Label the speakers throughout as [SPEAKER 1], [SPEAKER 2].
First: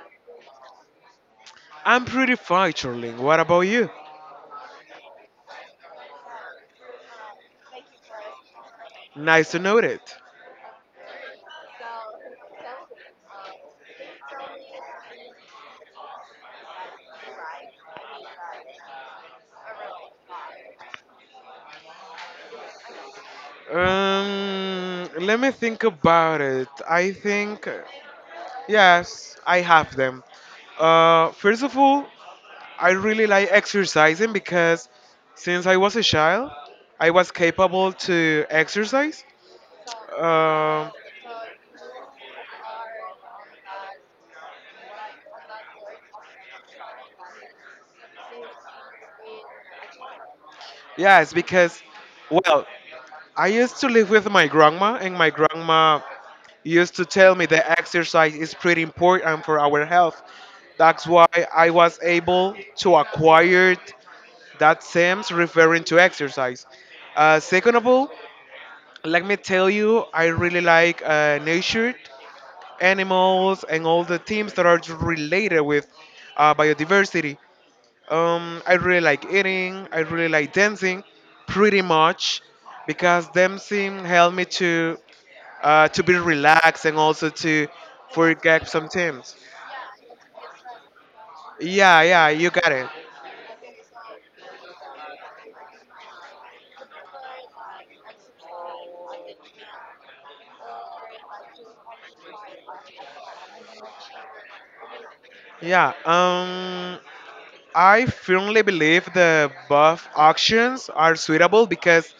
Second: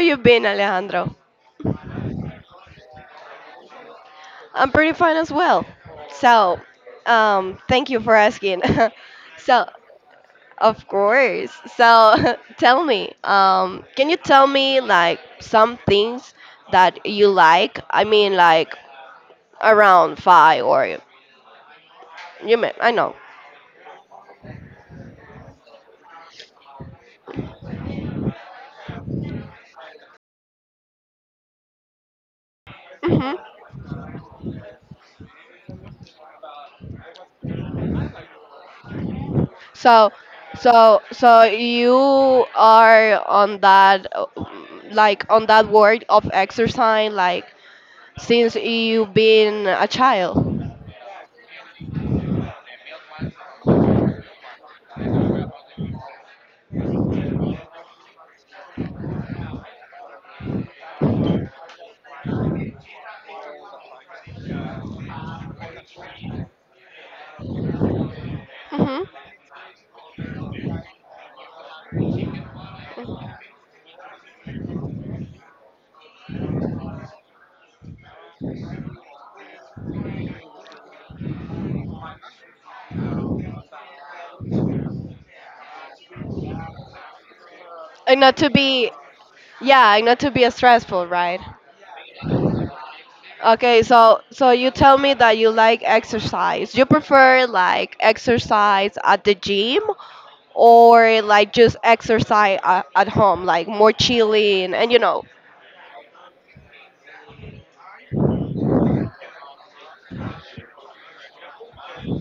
[SPEAKER 1] you been, Alejandro?
[SPEAKER 2] I'm pretty fine, Charlene. What about you?
[SPEAKER 1] I'm pretty fine as well. So, thank you for asking.
[SPEAKER 2] Nice to
[SPEAKER 1] So,
[SPEAKER 2] know it.
[SPEAKER 1] of course. So, tell me, can you tell me like some things that you like? I mean, like around five or you may I know.
[SPEAKER 2] Let me think about it. I think, yes, I have them. First of all, I really
[SPEAKER 1] Hmm.
[SPEAKER 2] like exercising because since I was a child, I was capable to exercise.
[SPEAKER 1] So,
[SPEAKER 2] Um,
[SPEAKER 1] so you are on that, like on that word of exercise, like since you've been a child.
[SPEAKER 2] yes, because, well, I used to live with my grandma, and my grandma used to tell me that exercise is pretty important for our health. That's why I was able to acquire that sense referring to exercise. Second of all,
[SPEAKER 1] Hmm.
[SPEAKER 2] let me tell you, I really like nature, animals, and all the themes that are related with biodiversity. I really like eating. I really like dancing, pretty much, because dancing helped me to be relaxed and also to
[SPEAKER 1] And not to
[SPEAKER 2] forget some
[SPEAKER 1] be,
[SPEAKER 2] things.
[SPEAKER 1] yeah, and not to be stressful, right?
[SPEAKER 2] Yeah, yeah, you got it.
[SPEAKER 1] Okay, so you tell me that you like exercise. You prefer like exercise at the gym or like just exercise at home, like more chilling and you know.
[SPEAKER 2] Yeah. I firmly believe the above options are suitable because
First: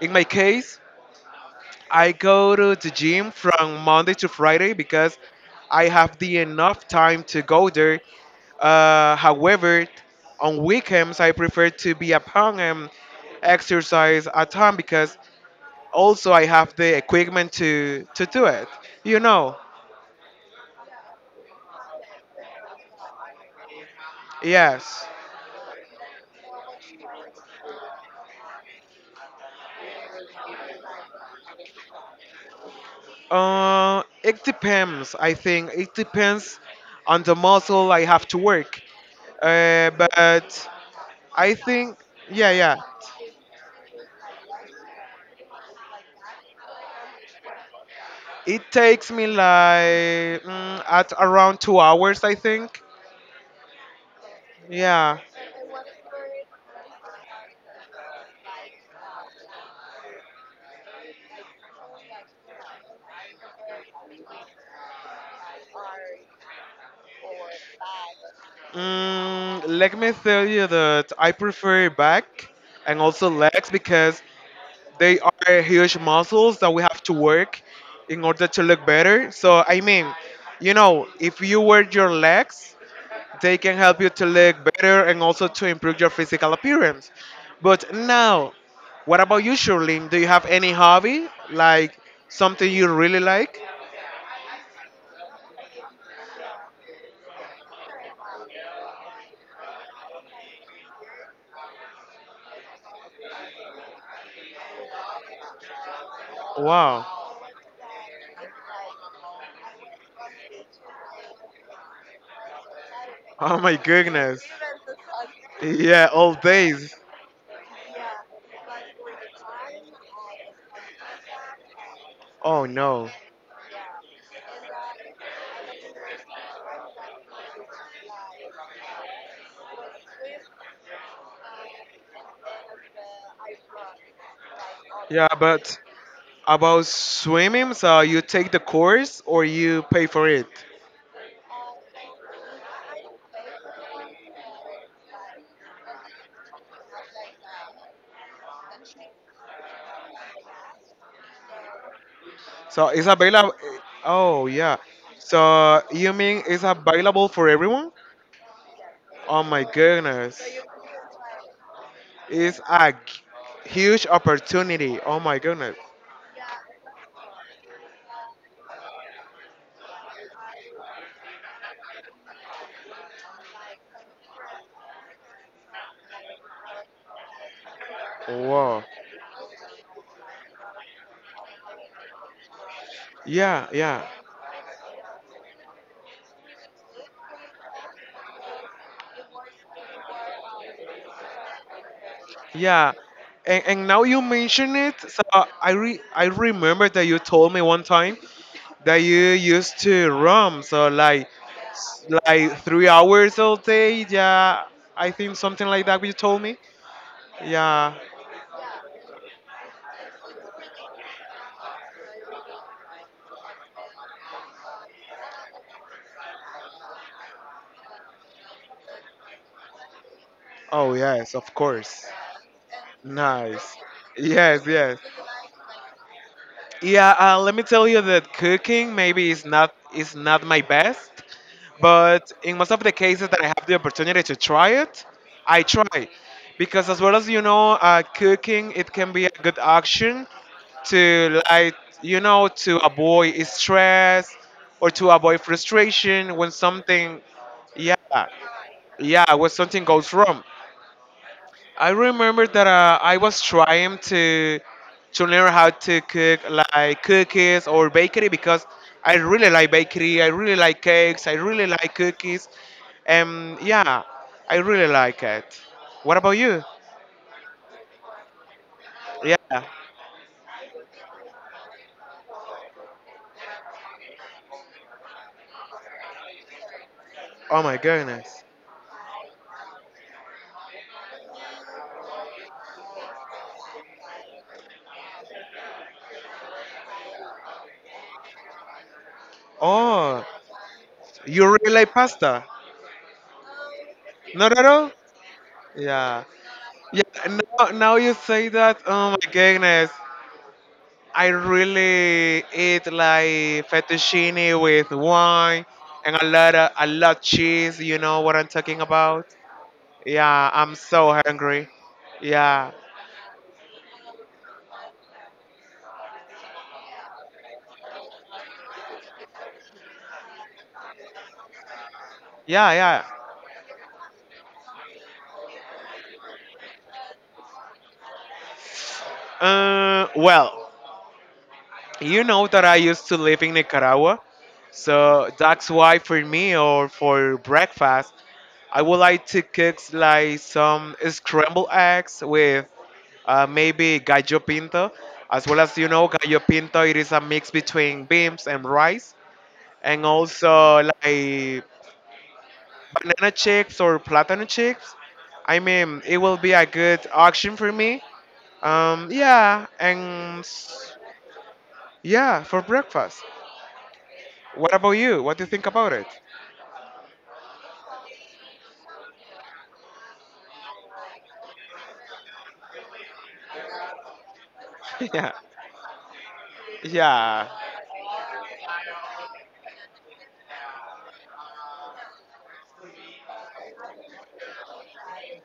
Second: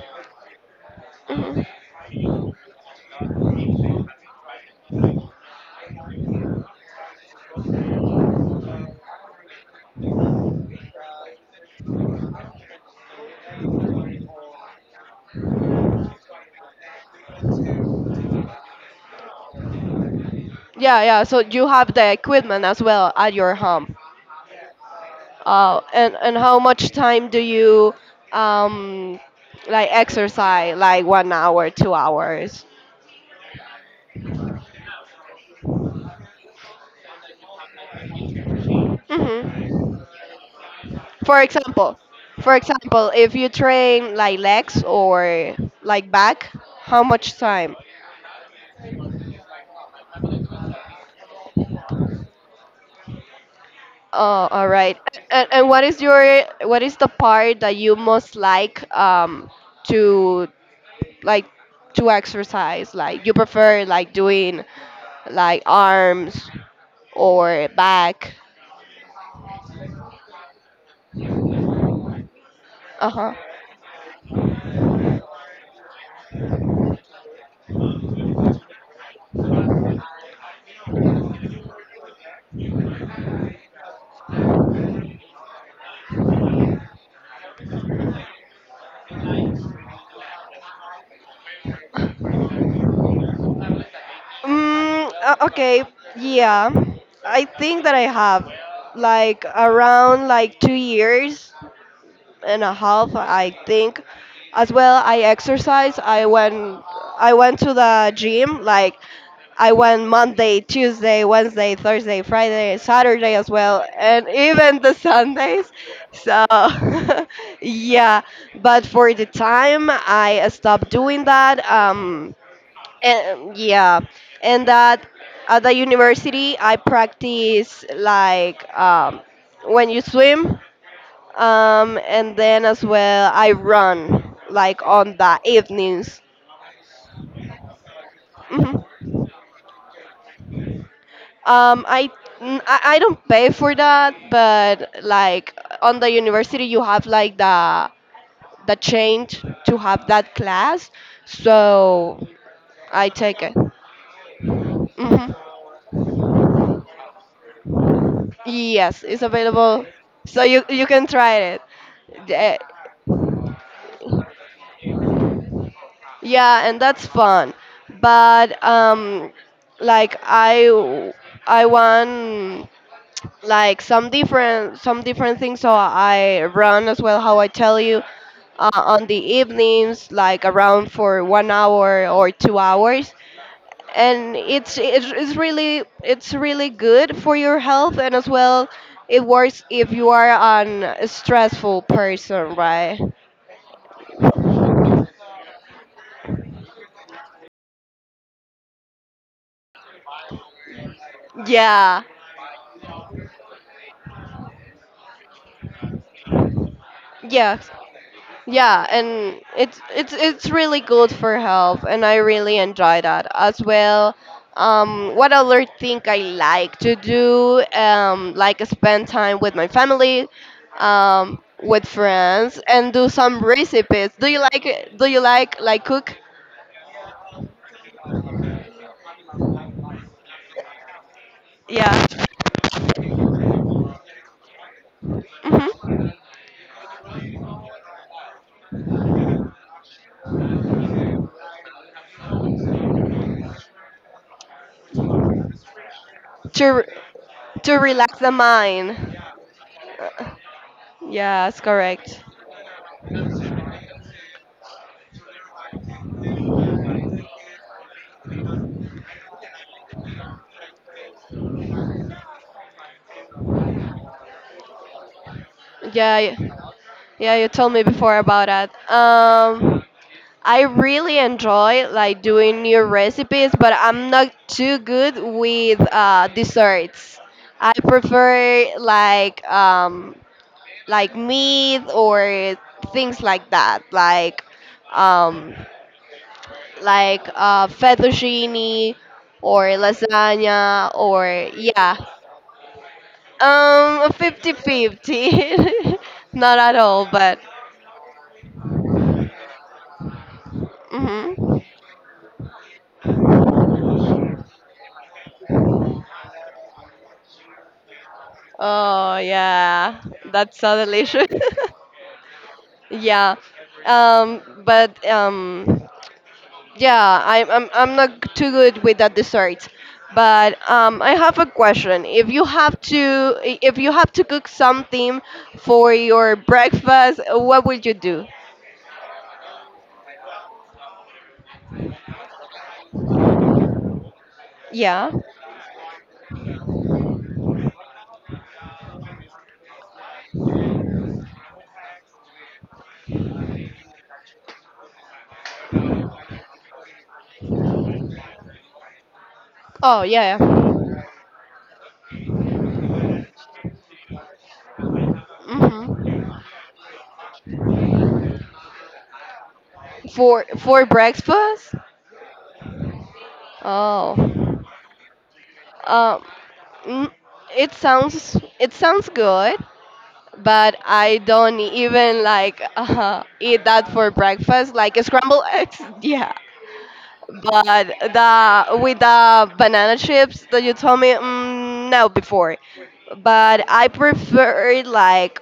[SPEAKER 2] in my case,
[SPEAKER 1] Mhm.
[SPEAKER 2] I go to the gym from Monday to Friday because I have the enough time to go there. However, on weekends, I prefer to be at home and exercise at home because also I have the equipment to do it. You know,
[SPEAKER 1] Yeah, yeah. So you have the equipment as well at your home.
[SPEAKER 2] yes.
[SPEAKER 1] And how much time do you um like exercise? Like 1 hour, 2 hours?
[SPEAKER 2] It depends, I think. It depends on the muscle I have to work.
[SPEAKER 1] Hmm.
[SPEAKER 2] But
[SPEAKER 1] For
[SPEAKER 2] I think,
[SPEAKER 1] example,
[SPEAKER 2] yeah,
[SPEAKER 1] for
[SPEAKER 2] yeah.
[SPEAKER 1] example, if you train like legs or like back, how much time?
[SPEAKER 2] It takes me like at around 2 hours, I think.
[SPEAKER 1] Oh, all right.
[SPEAKER 2] Yeah.
[SPEAKER 1] And what is your what is the part that you most like to like to exercise? Like you prefer like doing like arms or back?
[SPEAKER 2] Mm, let me tell you that I prefer back and
[SPEAKER 1] Uh
[SPEAKER 2] also
[SPEAKER 1] huh.
[SPEAKER 2] legs because they are huge muscles that we have to work in order to look better. So, I mean, you know, if you work your legs, they can help you to look better and also to improve your physical appearance. But now, what about you, Shirley? Do you have any hobby? Like something you really like?
[SPEAKER 1] Mm, okay, yeah. I think that I have like around like 2 years and a half, I think. As well, I exercise.
[SPEAKER 2] Wow.
[SPEAKER 1] I went to the gym. Like, I went Monday, Tuesday, Wednesday, Thursday, Friday, Saturday as
[SPEAKER 2] Oh my
[SPEAKER 1] well, and
[SPEAKER 2] goodness.
[SPEAKER 1] even the Sundays.
[SPEAKER 2] Yeah, all
[SPEAKER 1] So,
[SPEAKER 2] days.
[SPEAKER 1] yeah. But for the time, I stopped doing that.
[SPEAKER 2] Oh no.
[SPEAKER 1] And yeah, and that at the university I practice like, when you swim, and then as well I run like on
[SPEAKER 2] Yeah,
[SPEAKER 1] the
[SPEAKER 2] but
[SPEAKER 1] evenings.
[SPEAKER 2] about swimming, so you take the
[SPEAKER 1] Hmm.
[SPEAKER 2] course or you pay for it.
[SPEAKER 1] I, n- I don't pay for that, but like on the university you have like the change to have that class, so
[SPEAKER 2] So it's
[SPEAKER 1] I take
[SPEAKER 2] available.
[SPEAKER 1] it.
[SPEAKER 2] Oh yeah.
[SPEAKER 1] Hmm.
[SPEAKER 2] So you mean it's available for everyone?
[SPEAKER 1] Yes, it's
[SPEAKER 2] Oh my
[SPEAKER 1] available, so
[SPEAKER 2] goodness,
[SPEAKER 1] you can try it. Eh,
[SPEAKER 2] it's a g- huge opportunity. Oh my goodness.
[SPEAKER 1] Yeah, and that's fun. But like I want like some different things. So I run as well, how I tell you,
[SPEAKER 2] Wow.
[SPEAKER 1] on the evenings, like around for 1 hour or 2 hours.
[SPEAKER 2] Yeah, yeah,
[SPEAKER 1] And it's really good for your health, and as well it works if you are an a stressful person,
[SPEAKER 2] yeah.
[SPEAKER 1] right?
[SPEAKER 2] And now you mention it, so I remember that you told me one time that you used to roam. So like
[SPEAKER 1] Yeah,
[SPEAKER 2] like 3 hours all day. Yeah, I think something like that. You told me.
[SPEAKER 1] yeah,
[SPEAKER 2] Yeah.
[SPEAKER 1] yeah and it's really good for health, and I really enjoy that as well. What other thing I like to do, like spend time with my family,
[SPEAKER 2] Oh yes,
[SPEAKER 1] um
[SPEAKER 2] of
[SPEAKER 1] with
[SPEAKER 2] course.
[SPEAKER 1] friends, and do some
[SPEAKER 2] Nice.
[SPEAKER 1] recipes. Do you
[SPEAKER 2] Yes,
[SPEAKER 1] like
[SPEAKER 2] yes.
[SPEAKER 1] like cook?
[SPEAKER 2] Yeah. Let me tell you that cooking maybe is not my best,
[SPEAKER 1] Yeah.
[SPEAKER 2] but in most of the cases that I have the opportunity to try it, I try.
[SPEAKER 1] Hmm.
[SPEAKER 2] Because as well as you know, cooking it can be a good option to, like, you know, to avoid stress or to avoid frustration when
[SPEAKER 1] to r-
[SPEAKER 2] something,
[SPEAKER 1] to
[SPEAKER 2] yeah,
[SPEAKER 1] relax the mind.
[SPEAKER 2] yeah, when something goes
[SPEAKER 1] Uh,
[SPEAKER 2] wrong.
[SPEAKER 1] Yes,
[SPEAKER 2] I
[SPEAKER 1] correct.
[SPEAKER 2] remember that I was trying to learn how to cook like cookies or bakery because I really like bakery. I really like cakes. I really like cookies. Yeah, I really like it. What
[SPEAKER 1] Yeah,
[SPEAKER 2] about you?
[SPEAKER 1] yeah, you told me before about that.
[SPEAKER 2] Yeah.
[SPEAKER 1] I really enjoy like doing new recipes, but I'm not too good with desserts.
[SPEAKER 2] Oh
[SPEAKER 1] I
[SPEAKER 2] my goodness.
[SPEAKER 1] prefer like, like meat or things like that, like, um, fettuccine or
[SPEAKER 2] Oh,
[SPEAKER 1] lasagna,
[SPEAKER 2] you
[SPEAKER 1] or
[SPEAKER 2] really like
[SPEAKER 1] yeah.
[SPEAKER 2] pasta? Not at all.
[SPEAKER 1] Fifty-fifty.
[SPEAKER 2] Yeah.
[SPEAKER 1] Not at
[SPEAKER 2] Yeah.
[SPEAKER 1] all, but.
[SPEAKER 2] Now, now you say that. Oh my goodness. I
[SPEAKER 1] Hmm.
[SPEAKER 2] really eat like fettuccine with wine and a lot of a lot cheese. You know what I'm talking
[SPEAKER 1] Oh,
[SPEAKER 2] about?
[SPEAKER 1] yeah.
[SPEAKER 2] Yeah,
[SPEAKER 1] That's
[SPEAKER 2] I'm
[SPEAKER 1] so
[SPEAKER 2] so
[SPEAKER 1] delicious.
[SPEAKER 2] hungry. Yeah,
[SPEAKER 1] Yeah. But yeah, I'm not too good with that dessert. But I have a question.
[SPEAKER 2] yeah,
[SPEAKER 1] If you have to cook something for your breakfast, what would you do?
[SPEAKER 2] yeah. Well, you know that I used to live in Nicaragua,
[SPEAKER 1] Yeah.
[SPEAKER 2] so that's why for me or for breakfast I would like to cook like some scrambled eggs with maybe gallo pinto. As well as you know, gallo pinto it is a mix between beans and rice,
[SPEAKER 1] Oh,
[SPEAKER 2] and
[SPEAKER 1] yeah.
[SPEAKER 2] also like banana chips or plantain chips. I mean, it
[SPEAKER 1] Mm-hmm.
[SPEAKER 2] will be a good option for me. Yeah,
[SPEAKER 1] For breakfast?
[SPEAKER 2] yeah, for breakfast.
[SPEAKER 1] Oh.
[SPEAKER 2] What about you? What do you think about it?
[SPEAKER 1] Um, mm, it sounds it sounds good, but I don't even like eat that for breakfast, like
[SPEAKER 2] Yeah,
[SPEAKER 1] scrambled eggs. Yeah,
[SPEAKER 2] yeah.
[SPEAKER 1] but the with the banana chips that you told me, no, before. But I prefer it like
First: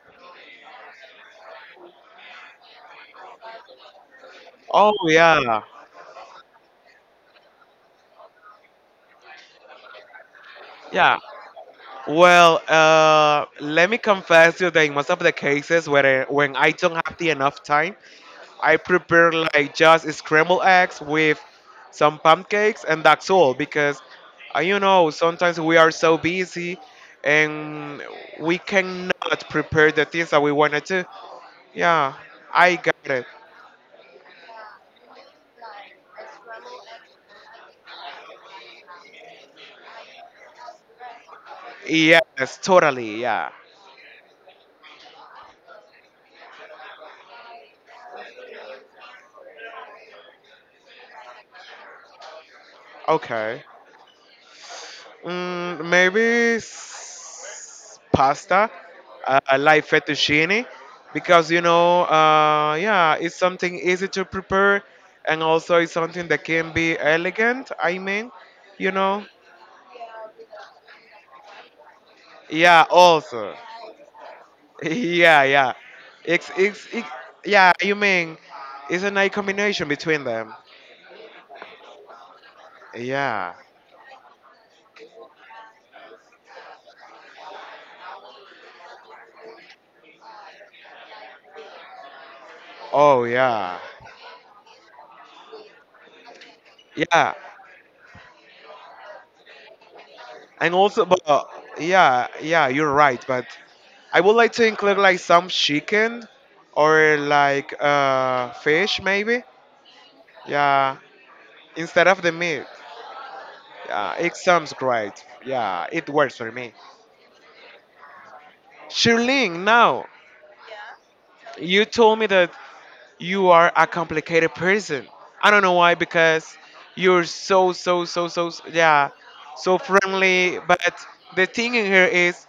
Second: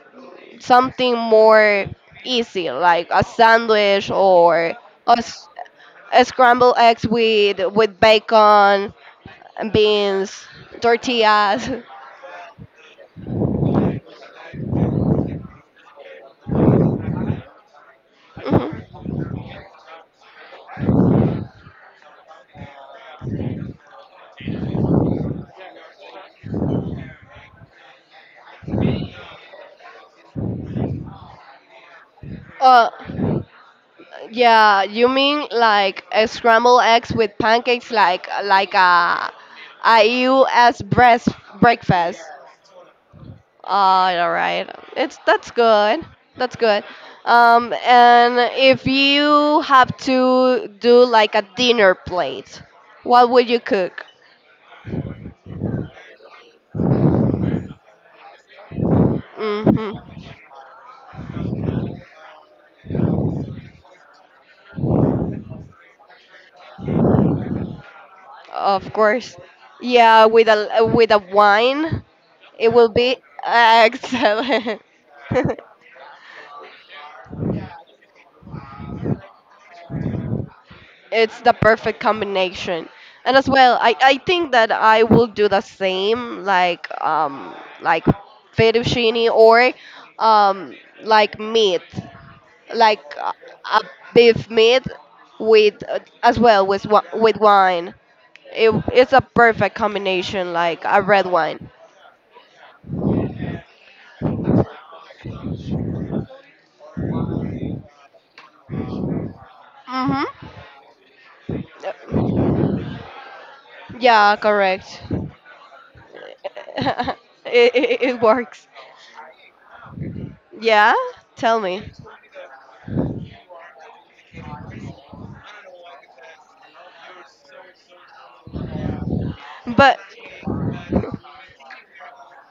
[SPEAKER 1] something more easy, like a sandwich or
[SPEAKER 2] Oh
[SPEAKER 1] a, s-
[SPEAKER 2] yeah,
[SPEAKER 1] a scrambled eggs with bacon, beans,
[SPEAKER 2] yeah.
[SPEAKER 1] tortillas.
[SPEAKER 2] Well, let me confess you that in most of the cases where I, when I don't have the enough time, I
[SPEAKER 1] Hmm.
[SPEAKER 2] prepare like just scrambled eggs with some pancakes, and that's all. Because you know sometimes we are so busy, and we cannot prepare the things that we want to do. Yeah, I
[SPEAKER 1] Uh,
[SPEAKER 2] got it.
[SPEAKER 1] yeah, you mean like a scrambled eggs with pancakes, like a U.S. breast breakfast.
[SPEAKER 2] Yes, totally. Yeah.
[SPEAKER 1] All right, it's that's good. That's good. And if you have to do like a dinner plate, what would you
[SPEAKER 2] Okay.
[SPEAKER 1] cook?
[SPEAKER 2] Mm, maybe pasta, like
[SPEAKER 1] Mm-hmm.
[SPEAKER 2] fettuccine, because you know, yeah, it's something easy to prepare, and also it's something that can be elegant. I mean, you
[SPEAKER 1] Of
[SPEAKER 2] know,
[SPEAKER 1] course. Yeah, with a wine, it
[SPEAKER 2] yeah,
[SPEAKER 1] will be
[SPEAKER 2] also,
[SPEAKER 1] excellent.
[SPEAKER 2] yeah, yeah, it's it's it, yeah, you mean, it's a nice combination between them.
[SPEAKER 1] It's the perfect combination, and as
[SPEAKER 2] Yeah.
[SPEAKER 1] well I think that I will do the same, like, like fettuccine, or um like meat, like,
[SPEAKER 2] Oh yeah.
[SPEAKER 1] a beef meat with, as well, with
[SPEAKER 2] Yeah.
[SPEAKER 1] with wine. It's a perfect combination,
[SPEAKER 2] And
[SPEAKER 1] like a
[SPEAKER 2] also, but
[SPEAKER 1] red wine.
[SPEAKER 2] yeah, yeah, you're right, but I would like to include like some chicken or like fish maybe.
[SPEAKER 1] Mm-hmm.
[SPEAKER 2] Yeah, instead of the meat. Yeah,
[SPEAKER 1] Yeah,
[SPEAKER 2] it sounds
[SPEAKER 1] correct.
[SPEAKER 2] great. Yeah, it works for me.
[SPEAKER 1] it, it works.
[SPEAKER 2] Shirling, now
[SPEAKER 1] Yeah, tell me,
[SPEAKER 2] you told me that you are a complicated person. I don't know why because you're yeah so
[SPEAKER 1] but.
[SPEAKER 2] friendly. But the thing in here is,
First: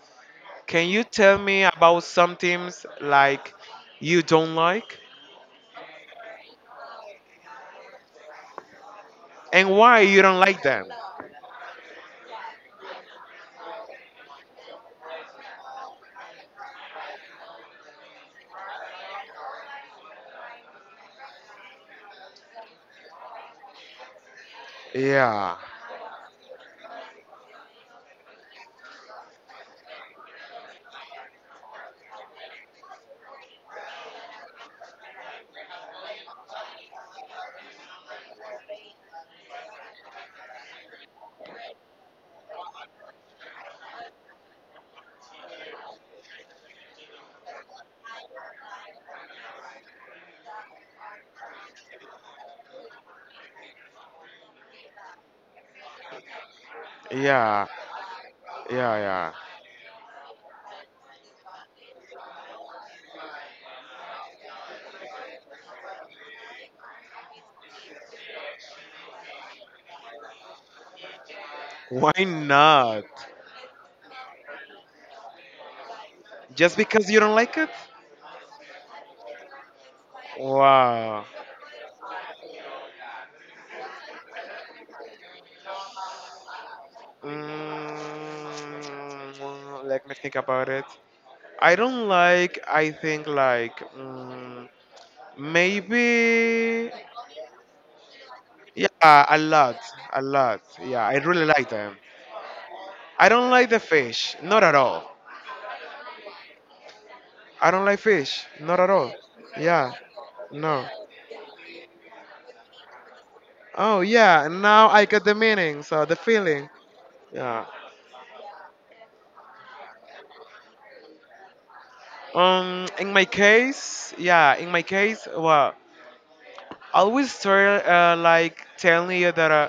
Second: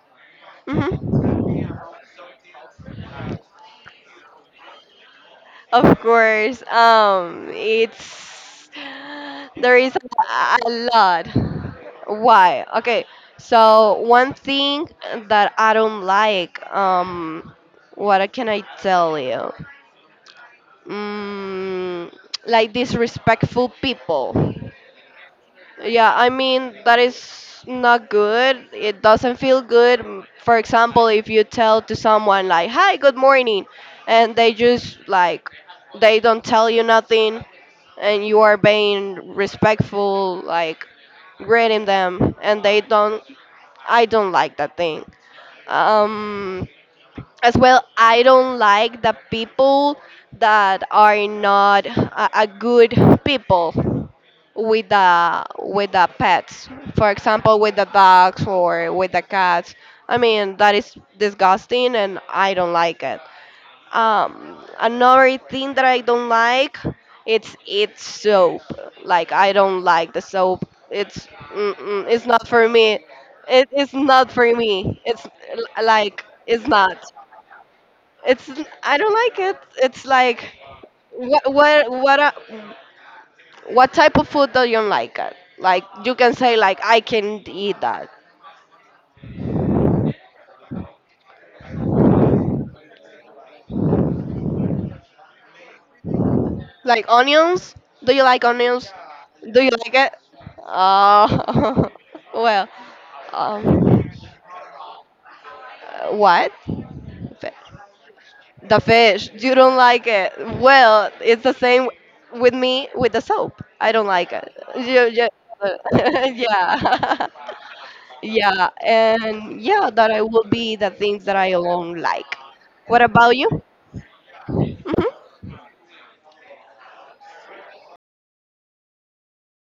[SPEAKER 2] can you
[SPEAKER 1] Mhm.
[SPEAKER 2] tell me about some things like you don't like
[SPEAKER 1] Of course, it's
[SPEAKER 2] and
[SPEAKER 1] there is
[SPEAKER 2] why you don't like
[SPEAKER 1] a
[SPEAKER 2] them?
[SPEAKER 1] lot. Why? Okay, so one thing that I don't like, what can I tell you? Mm, like disrespectful people.
[SPEAKER 2] Yeah,
[SPEAKER 1] Yeah, I mean, that is not good. It doesn't feel good. For example, if you tell to someone like, "Hi, good morning," and they just like they don't tell you nothing, and you are being respectful like greeting them, and they don't. I don't like that thing. Um as well, I don't like the people that are not a good people with the pets, for example,
[SPEAKER 2] yeah,
[SPEAKER 1] with the dogs or
[SPEAKER 2] yeah,
[SPEAKER 1] with the
[SPEAKER 2] yeah.
[SPEAKER 1] cats. I mean, that is disgusting, and I don't like it. Another thing that I don't like, it's soap. Like, I don't like the soap. It's mm-mm,
[SPEAKER 2] Why
[SPEAKER 1] it's not for me.
[SPEAKER 2] not?
[SPEAKER 1] It's not for me. It's, like it's
[SPEAKER 2] Just
[SPEAKER 1] not.
[SPEAKER 2] because you don't like it?
[SPEAKER 1] It's, I don't like it. It's like,
[SPEAKER 2] Wow.
[SPEAKER 1] what what what are, what type of food do you like? Like, you can say like, I can eat that.
[SPEAKER 2] Mm, let me think about it. I don't like, I think, like, mm, maybe,
[SPEAKER 1] Like onions? Do you like onions?
[SPEAKER 2] yeah, a
[SPEAKER 1] Do you
[SPEAKER 2] lot,
[SPEAKER 1] like it?
[SPEAKER 2] a lot. Yeah, I really like
[SPEAKER 1] Uh,
[SPEAKER 2] them.
[SPEAKER 1] well,
[SPEAKER 2] I don't like the
[SPEAKER 1] um,
[SPEAKER 2] fish, not at all.
[SPEAKER 1] what? Fi-
[SPEAKER 2] I don't like fish, not
[SPEAKER 1] The
[SPEAKER 2] at all.
[SPEAKER 1] fish. You don't
[SPEAKER 2] Yeah,
[SPEAKER 1] like it.
[SPEAKER 2] no.
[SPEAKER 1] Well, it's the same with me with the soap. I
[SPEAKER 2] Oh,
[SPEAKER 1] don't like
[SPEAKER 2] yeah,
[SPEAKER 1] it.
[SPEAKER 2] now I get
[SPEAKER 1] You.
[SPEAKER 2] the meaning, so the feeling.
[SPEAKER 1] Yeah.
[SPEAKER 2] Yeah.
[SPEAKER 1] Yeah, and yeah, that I will be the things that I alone like. What
[SPEAKER 2] In my
[SPEAKER 1] about you?
[SPEAKER 2] case, yeah, in my
[SPEAKER 1] Hmm.
[SPEAKER 2] case, well, I always start like telling you that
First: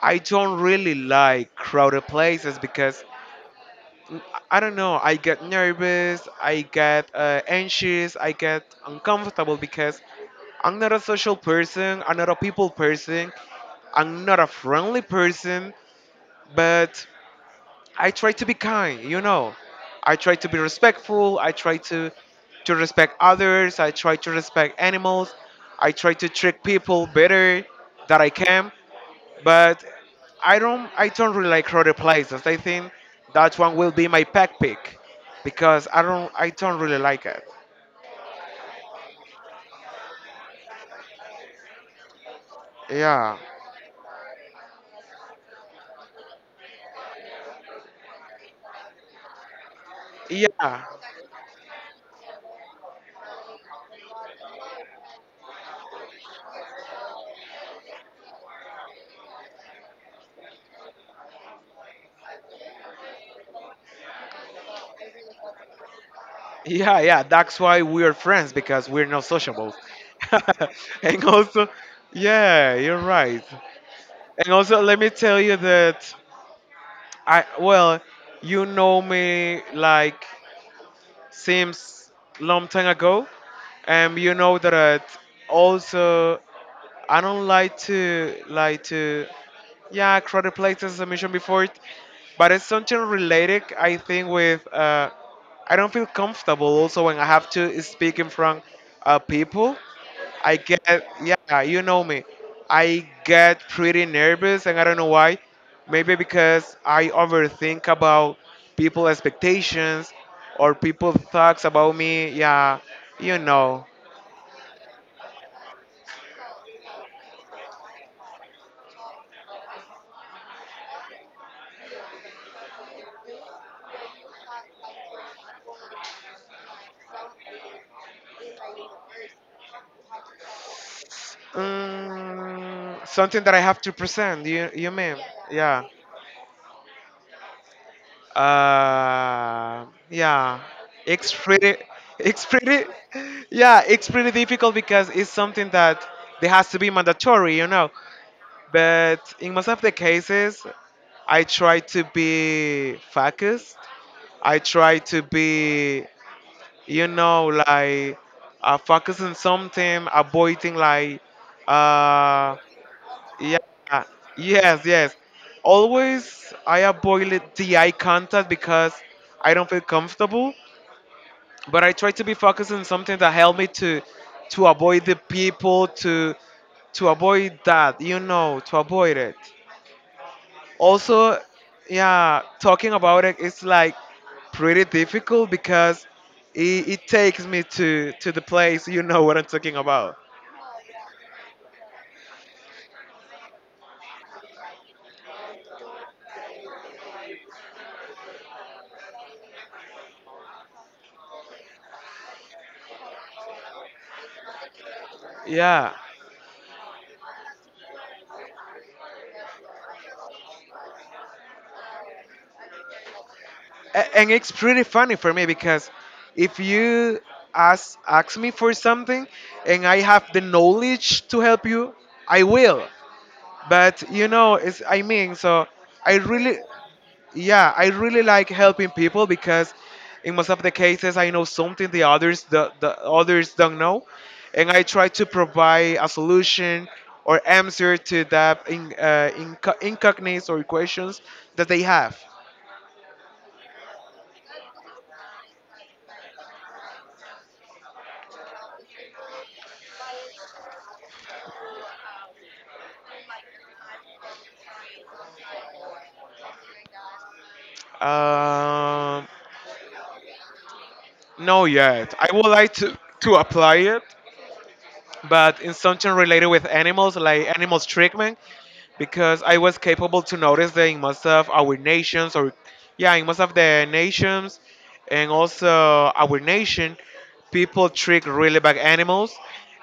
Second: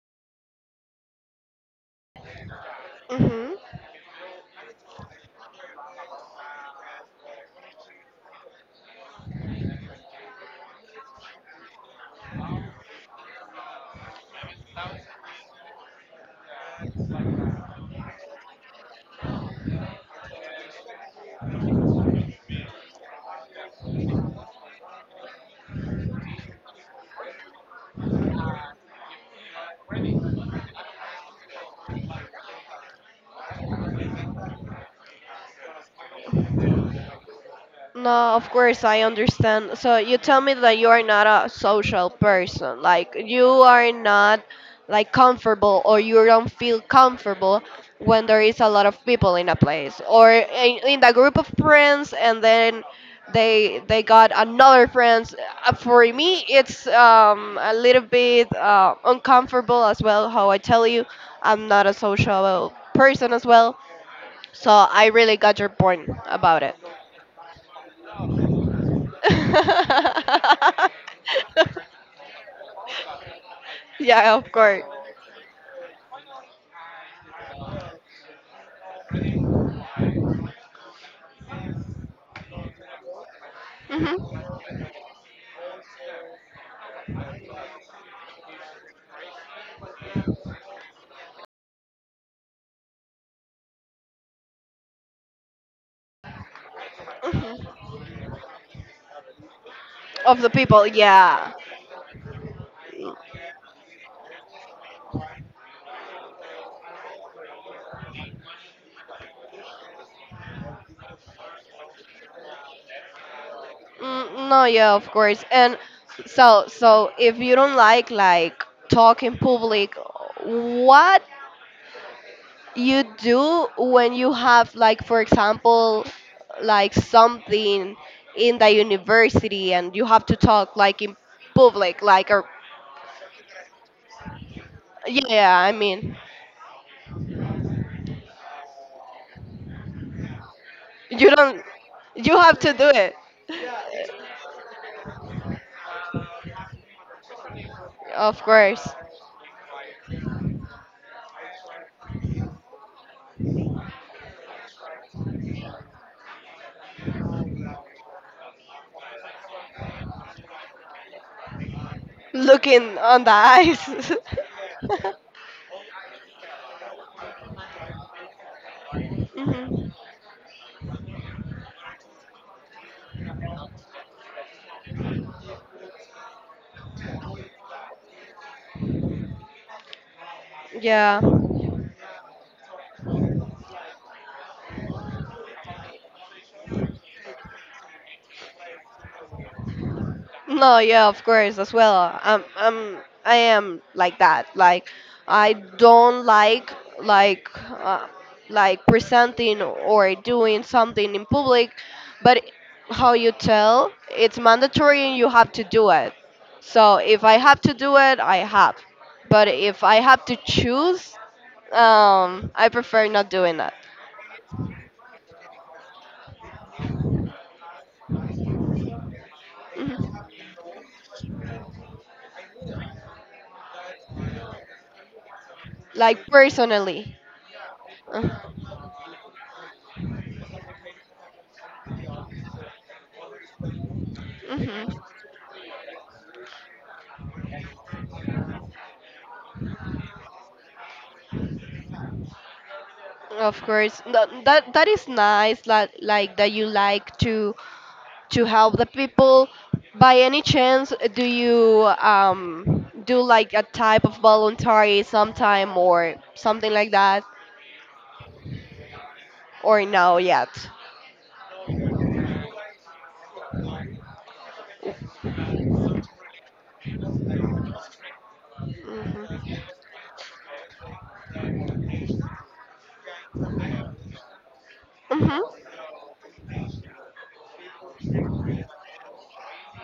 [SPEAKER 2] I don't really like crowded places because
[SPEAKER 1] Hmm.
[SPEAKER 2] I don't know, I get nervous, I get anxious, I get uncomfortable because I'm not a social person, I'm not a people person, I'm not a friendly person, but I try to be kind, you know. I try to be respectful. I try to respect others. I try to respect animals. I try to treat people better that I can. But I don't really like crowded places. I think that one will be my pack pick because I don't really like it.
[SPEAKER 1] No, of course I understand. So you tell me that you are not a social person. Like,
[SPEAKER 2] Yeah.
[SPEAKER 1] you are not like comfortable, or you don't feel comfortable when there is a lot of people in a place, or
[SPEAKER 2] Yeah.
[SPEAKER 1] in the group of friends, and then they got another friends. For me, it's, a little bit, uncomfortable as well. How I tell you, I'm not a social person as well. So I really got your point about it.
[SPEAKER 2] Yeah, yeah. That's why we're friends because we're not sociable. And also yeah, you're right.
[SPEAKER 1] Yeah,
[SPEAKER 2] And
[SPEAKER 1] of
[SPEAKER 2] also
[SPEAKER 1] course.
[SPEAKER 2] let me tell you that I, well, you know me like since long time ago, and you
[SPEAKER 1] Hmm.
[SPEAKER 2] know that it also I don't like to yeah crowded places as I mentioned before, it, but it's something related I think with I don't feel comfortable also when I have
[SPEAKER 1] Hmm.
[SPEAKER 2] to speak in front of people.
[SPEAKER 1] Of the
[SPEAKER 2] I get,
[SPEAKER 1] people, yeah.
[SPEAKER 2] yeah, you know me. I get pretty nervous, and I don't know why. Maybe because I overthink about people expectations or people thoughts about me. Yeah, you know,
[SPEAKER 1] Mm, no, yeah, of course. And so if you don't like talk in public, what you do when you have, like, for example, like something in the university and you have to talk like in public, like, or
[SPEAKER 2] mm, something that I have to present. You mean?
[SPEAKER 1] yeah, yeah, I
[SPEAKER 2] Yeah.
[SPEAKER 1] mean,
[SPEAKER 2] Yeah.
[SPEAKER 1] you
[SPEAKER 2] It's
[SPEAKER 1] don't,
[SPEAKER 2] pretty.
[SPEAKER 1] you
[SPEAKER 2] It's
[SPEAKER 1] have to
[SPEAKER 2] pretty.
[SPEAKER 1] do it.
[SPEAKER 2] Yeah, it's pretty difficult because it's something that they has to be mandatory. You know,
[SPEAKER 1] Of course.
[SPEAKER 2] but in most of the cases, I try to be focused. I try to be, you know, like focus on something, avoiding like, uh,
[SPEAKER 1] Looking on the
[SPEAKER 2] yeah,
[SPEAKER 1] eyes.
[SPEAKER 2] yes, yes. Always I avoid the eye contact because I don't feel
[SPEAKER 1] Hmm.
[SPEAKER 2] comfortable. But I try to be focused on something that help me to avoid the people to avoid that, you know, to avoid it.
[SPEAKER 1] Yeah.
[SPEAKER 2] Also, yeah, talking about it, it's like pretty difficult because it takes me to the place. You know what I'm talking about.
[SPEAKER 1] No, yeah, of course, as well. I am like that. Like, I don't like, like presenting or doing something in public, but how you tell, it's mandatory and you have to do
[SPEAKER 2] Yeah,
[SPEAKER 1] it. So if I have to do it, I have. But if I have to choose, I prefer not doing that.
[SPEAKER 2] And it's pretty funny for me because if you ask me for something and I have
[SPEAKER 1] Mm-hmm.
[SPEAKER 2] the knowledge to help you, I will. But you know, it's I mean, so I
[SPEAKER 1] Like
[SPEAKER 2] really.
[SPEAKER 1] personally.
[SPEAKER 2] Yeah, I really like helping people because in most of the cases I know something the others the others don't know and I
[SPEAKER 1] Mm-hmm.
[SPEAKER 2] try to provide a solution or answer to that in, incognites or questions that they have.
[SPEAKER 1] Of course, that is nice. That like that you like to help the people. By any chance, do you do like a type of voluntary sometime or something like that,
[SPEAKER 2] Um,
[SPEAKER 1] or no yet?
[SPEAKER 2] no yet. I would like to apply it but in something related with animals, like animals treatment, because
[SPEAKER 1] Mm-hmm.
[SPEAKER 2] I was capable to notice that in most of our nations, or yeah, in most of the nations, and
[SPEAKER 1] Mm-hmm.
[SPEAKER 2] also our nation, people treat really bad animals,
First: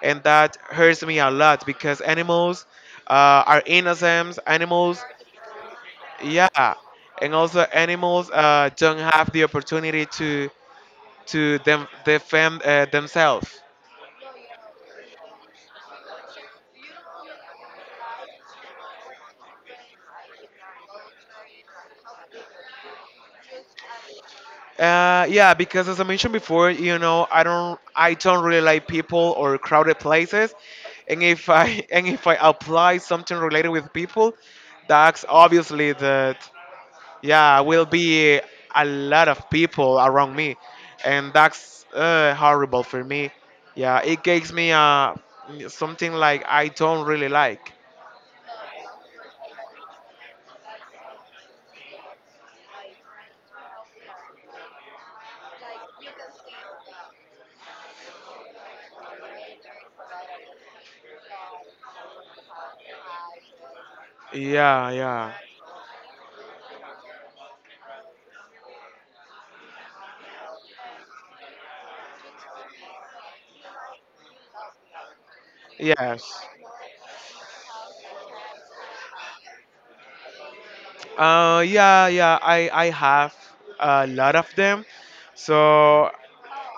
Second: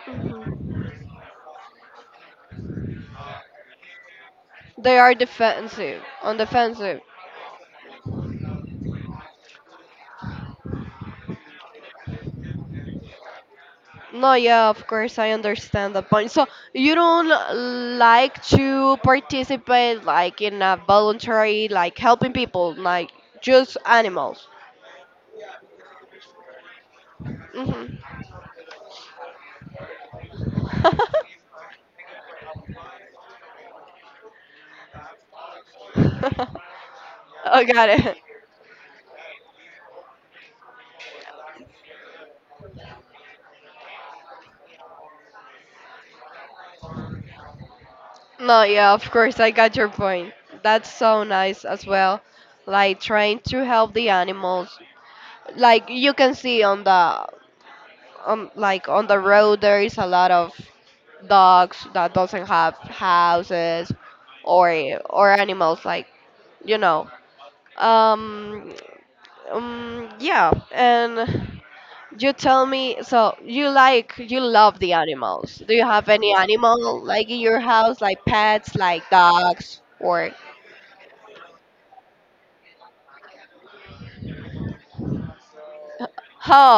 [SPEAKER 2] and that
[SPEAKER 1] Mm-hmm.
[SPEAKER 2] hurts me a lot because animals are innocent.
[SPEAKER 1] They
[SPEAKER 2] Animals,
[SPEAKER 1] are defensive, on
[SPEAKER 2] yeah,
[SPEAKER 1] defensive.
[SPEAKER 2] and also animals don't have the opportunity to them, defend themselves.
[SPEAKER 1] No, yeah, of course, I understand the point. So you don't like to participate like in a voluntary, like helping people, like just animals.
[SPEAKER 2] Yeah, because as I mentioned before, you know, I
[SPEAKER 1] Hmm.
[SPEAKER 2] don't really like people or crowded places, and if I and if I apply something related with people, that's obviously that, yeah,
[SPEAKER 1] Oh,
[SPEAKER 2] will
[SPEAKER 1] got it.
[SPEAKER 2] be a lot of people around me, and that's horrible for me. Yeah, it gives me something like I don't really like.
[SPEAKER 1] No, yeah, of course, I got your point. That's so nice as well. Like trying to help the animals. Like, you can see on the on the road, there is a lot of dogs that doesn't have houses, or
[SPEAKER 2] Yeah,
[SPEAKER 1] or
[SPEAKER 2] yeah,
[SPEAKER 1] animals, like, you know um, yeah. And you tell me, so you love the animals. Do you have any
[SPEAKER 2] yes.
[SPEAKER 1] animal like in your house, like pets, like dogs or?
[SPEAKER 2] Yeah, yeah, I have a lot of them. So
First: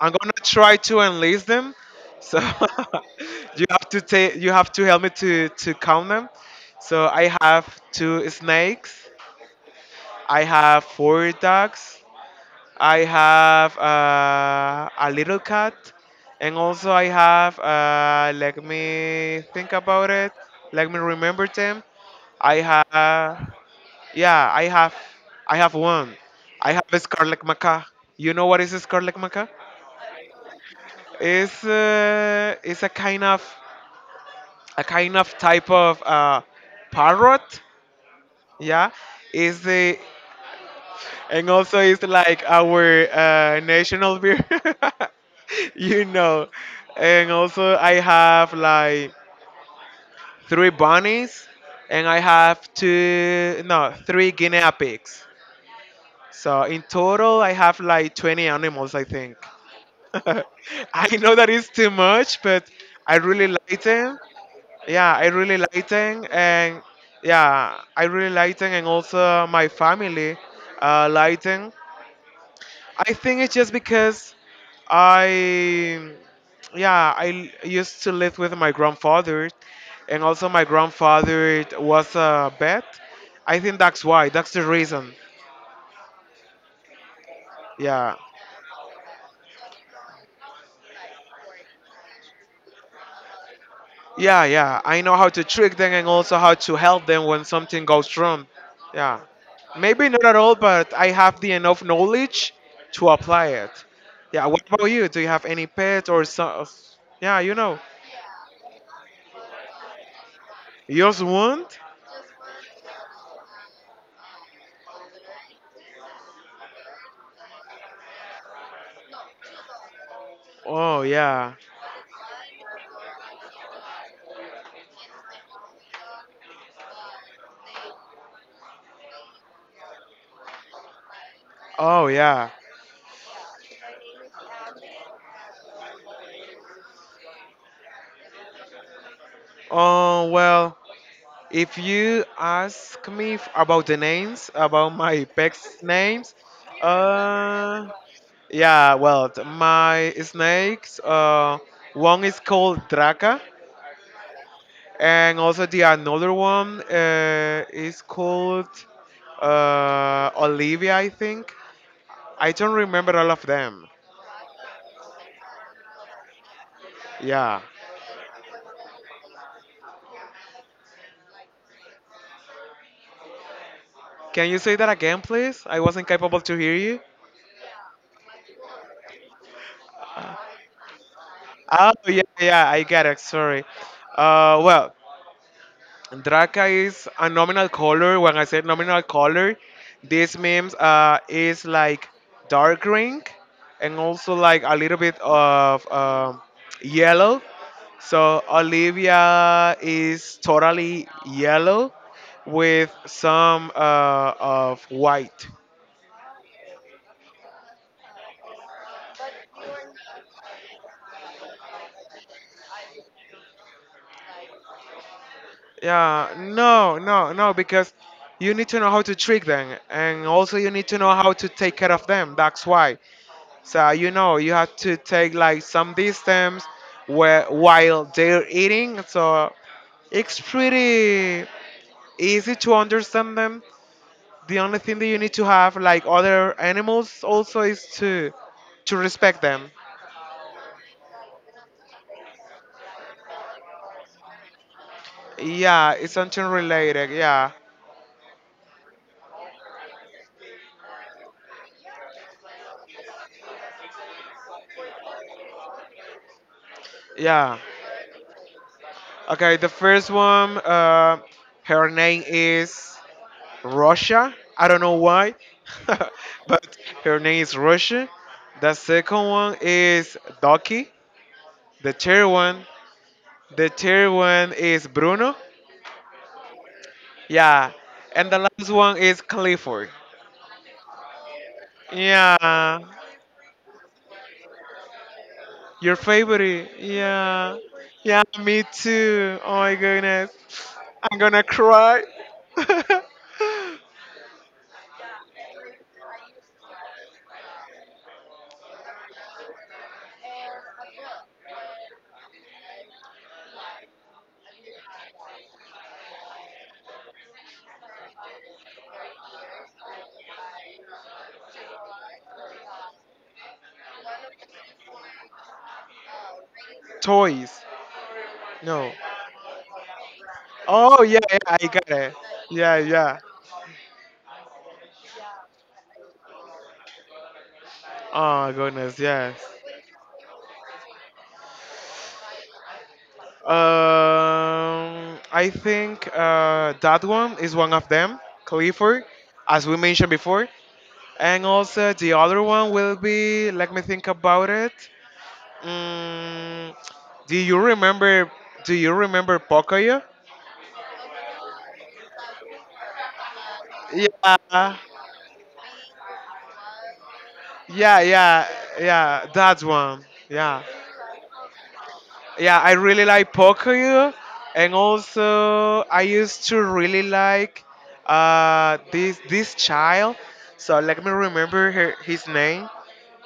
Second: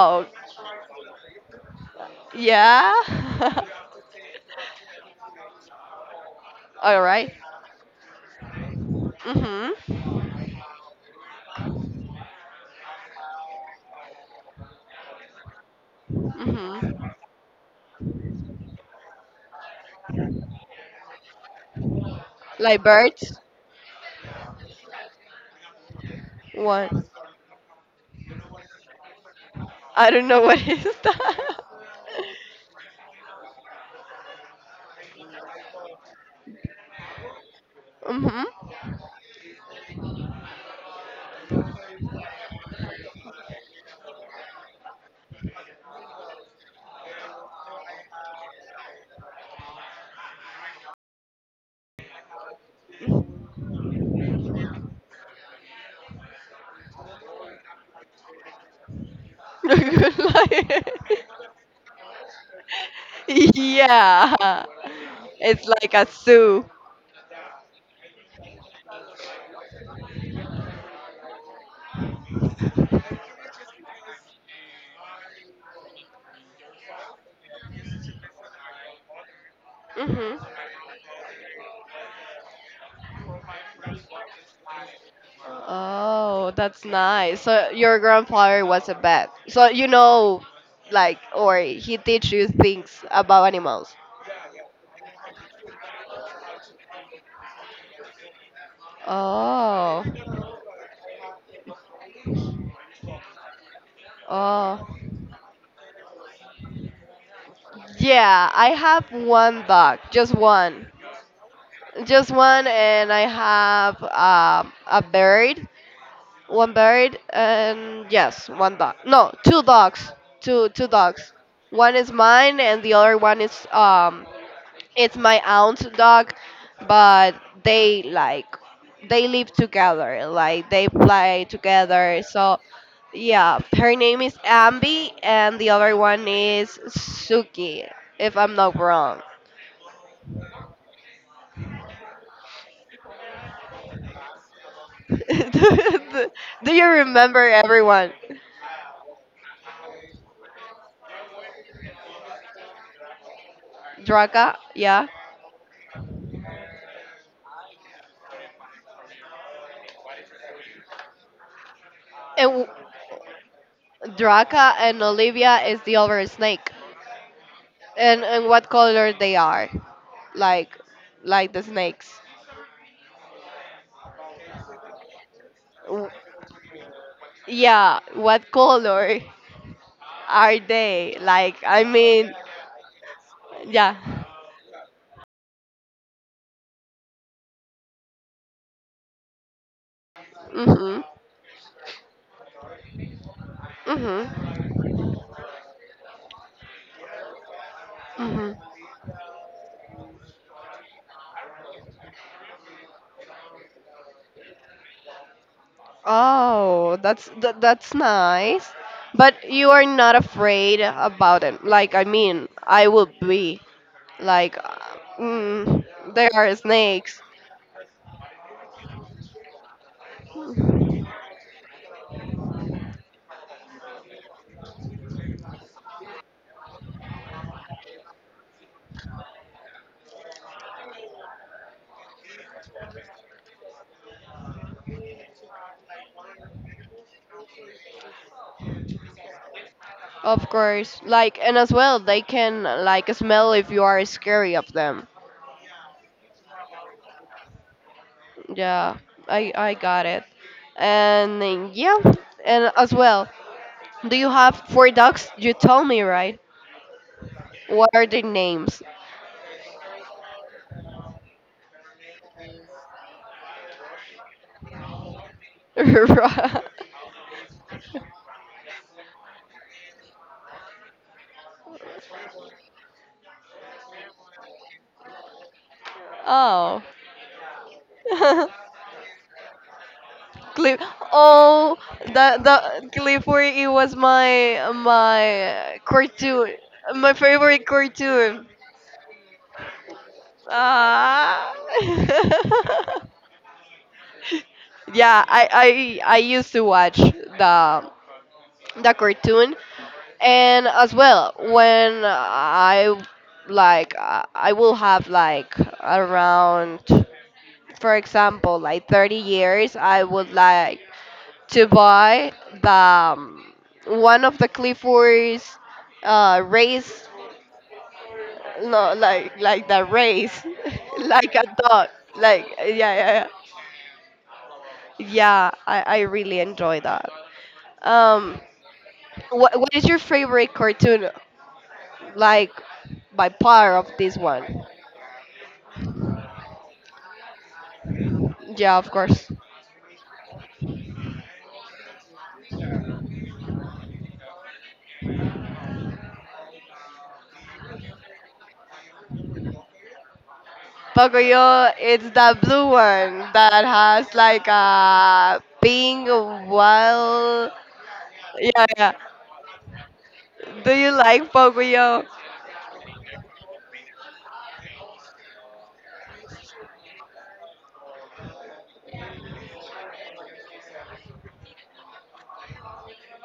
[SPEAKER 2] I'm gonna try to enlist them. So
[SPEAKER 1] Yeah.
[SPEAKER 2] you have to take you have to help me to count them.
[SPEAKER 1] All
[SPEAKER 2] So
[SPEAKER 1] right.
[SPEAKER 2] I have two snakes.
[SPEAKER 1] Mhm.
[SPEAKER 2] I have four dogs. I have a little cat, and also
[SPEAKER 1] Mhm.
[SPEAKER 2] I have let me think about it. Let me remember them. I
[SPEAKER 1] Like birds?
[SPEAKER 2] have. Yeah, I have one. I have
[SPEAKER 1] What?
[SPEAKER 2] a Scarlet Maca. You know what is a Scarlet Maca?
[SPEAKER 1] I don't know. What is that?
[SPEAKER 2] It's a kind of type of parrot.
[SPEAKER 1] Mhm.
[SPEAKER 2] Yeah, is the and also it's like our national beer. you know, and also I have like three bunnies, and I have two no three guinea pigs. So in total, I have like 20 animals, I think.
[SPEAKER 1] Good.
[SPEAKER 2] I know that is too much, but I really like them.
[SPEAKER 1] Yeah.
[SPEAKER 2] Yeah, I really
[SPEAKER 1] It's
[SPEAKER 2] like
[SPEAKER 1] like a
[SPEAKER 2] them,
[SPEAKER 1] zoo.
[SPEAKER 2] and yeah, I really like them, and also my family like them. I think it's just because I, yeah, used to live with my grandfather, and
[SPEAKER 1] Hmm.
[SPEAKER 2] also my grandfather was a vet. I think that's why. That's the reason.
[SPEAKER 1] Oh, that's nice. So your
[SPEAKER 2] Yeah.
[SPEAKER 1] grandfather was a vet. So you know, like, or he teach you things about animals.
[SPEAKER 2] Yeah, yeah. I know how to trick them and also how to help them when something goes wrong. Yeah.
[SPEAKER 1] Oh,
[SPEAKER 2] Maybe not at all, but I have the enough knowledge to apply it. Yeah, what about
[SPEAKER 1] oh.
[SPEAKER 2] you? Do you have any pet or so? Yeah, you know.
[SPEAKER 1] Yeah, I have one dog,
[SPEAKER 2] You just want?
[SPEAKER 1] just one, and I have a bird. One bird, and yes, one dog. No, two dogs. Two
[SPEAKER 2] Oh,
[SPEAKER 1] dogs.
[SPEAKER 2] yeah.
[SPEAKER 1] One is mine and the other one is, it's my aunt's dog, but they like they live together, like they play
[SPEAKER 2] Oh,
[SPEAKER 1] together.
[SPEAKER 2] yeah.
[SPEAKER 1] So yeah, her name is Ambi and the other one is Suki, if I'm not wrong.
[SPEAKER 2] Oh, well, if you ask me about the names, about my pet's names,
[SPEAKER 1] Do you remember
[SPEAKER 2] uh,
[SPEAKER 1] everyone?
[SPEAKER 2] yeah, well, my snakes, one is called Draca,
[SPEAKER 1] Draka, yeah.
[SPEAKER 2] and also the another one is called Olivia, I think. I
[SPEAKER 1] And
[SPEAKER 2] don't remember all of them.
[SPEAKER 1] Draka and Olivia is the other snake.
[SPEAKER 2] Yeah.
[SPEAKER 1] And what color they are? Like like the snakes.
[SPEAKER 2] Can you say that again, please? I wasn't
[SPEAKER 1] W-
[SPEAKER 2] capable to hear you.
[SPEAKER 1] Yeah, what color are they? Like, I
[SPEAKER 2] Oh, yeah,
[SPEAKER 1] mean,
[SPEAKER 2] yeah, I get it. Sorry.
[SPEAKER 1] yeah.
[SPEAKER 2] Well, Draca is a nominal color. When I say nominal color, this means
[SPEAKER 1] Mhm.
[SPEAKER 2] is like dark green and also
[SPEAKER 1] Mhm.
[SPEAKER 2] like a little bit of yellow. So
[SPEAKER 1] Mhm.
[SPEAKER 2] Olivia is totally yellow with some of white.
[SPEAKER 1] Oh, that, that's nice. But you are not afraid about it. Like, I mean, I would be like, mm,
[SPEAKER 2] Yeah,
[SPEAKER 1] there are
[SPEAKER 2] no,
[SPEAKER 1] snakes.
[SPEAKER 2] no, no, because you need to know how to trick them, and also you need to know how to take care of them. That's why. So you know you have to take like some distance where while they're eating. So it's pretty easy to understand them. The only thing that you need to have like other animals also is to respect them.
[SPEAKER 1] Of course, like, and as well, they can like smell if you are scary of them.
[SPEAKER 2] Yeah, it's something related. Yeah,
[SPEAKER 1] Yeah, I got it. And then, yeah, and as well, do you have four dogs? You told me, right.
[SPEAKER 2] yeah.
[SPEAKER 1] What are their names?
[SPEAKER 2] Okay, the first one. Her name is Russia. I don't know why, but her name is Russia. The second one is Ducky. The third one, the third one is Bruno.
[SPEAKER 1] Oh,
[SPEAKER 2] Yeah, and the last one is Clifford.
[SPEAKER 1] Cliff. Oh, the
[SPEAKER 2] Yeah,
[SPEAKER 1] the Clifford. It was my
[SPEAKER 2] your
[SPEAKER 1] cartoon,
[SPEAKER 2] favorite.
[SPEAKER 1] my
[SPEAKER 2] Yeah,
[SPEAKER 1] favorite
[SPEAKER 2] yeah,
[SPEAKER 1] cartoon.
[SPEAKER 2] me too. Oh my goodness, I'm gonna
[SPEAKER 1] Ah.
[SPEAKER 2] cry.
[SPEAKER 1] Yeah, I used to watch the cartoon, and as well when I like I will have like around, for example, like 30 years I would like to buy the one of the Clifford's race.
[SPEAKER 2] Toys. No.
[SPEAKER 1] No, like the race.
[SPEAKER 2] Oh yeah,
[SPEAKER 1] Like
[SPEAKER 2] yeah,
[SPEAKER 1] a
[SPEAKER 2] I got
[SPEAKER 1] dog,
[SPEAKER 2] it.
[SPEAKER 1] like yeah,
[SPEAKER 2] Yeah,
[SPEAKER 1] yeah,
[SPEAKER 2] yeah.
[SPEAKER 1] yeah, yeah, I really enjoy that. um
[SPEAKER 2] Oh my goodness, yes.
[SPEAKER 1] What is your favorite cartoon? Like by part of this one?
[SPEAKER 2] I think that one is one of them,
[SPEAKER 1] Yeah, of
[SPEAKER 2] Clifford,
[SPEAKER 1] course.
[SPEAKER 2] as we mentioned before. And also the other one will be, let me think about it. Mm, do you remember? Do you remember Pocoyo?
[SPEAKER 1] Pocoyo, it's the blue one that has like
[SPEAKER 2] Yeah,
[SPEAKER 1] a pink wild.
[SPEAKER 2] yeah, yeah,
[SPEAKER 1] Yeah, yeah.
[SPEAKER 2] yeah. That one. Yeah.
[SPEAKER 1] Do you like Pocoyo?
[SPEAKER 2] Yeah, I really like poker, and also I used to really like this child. So let me remember her, his name.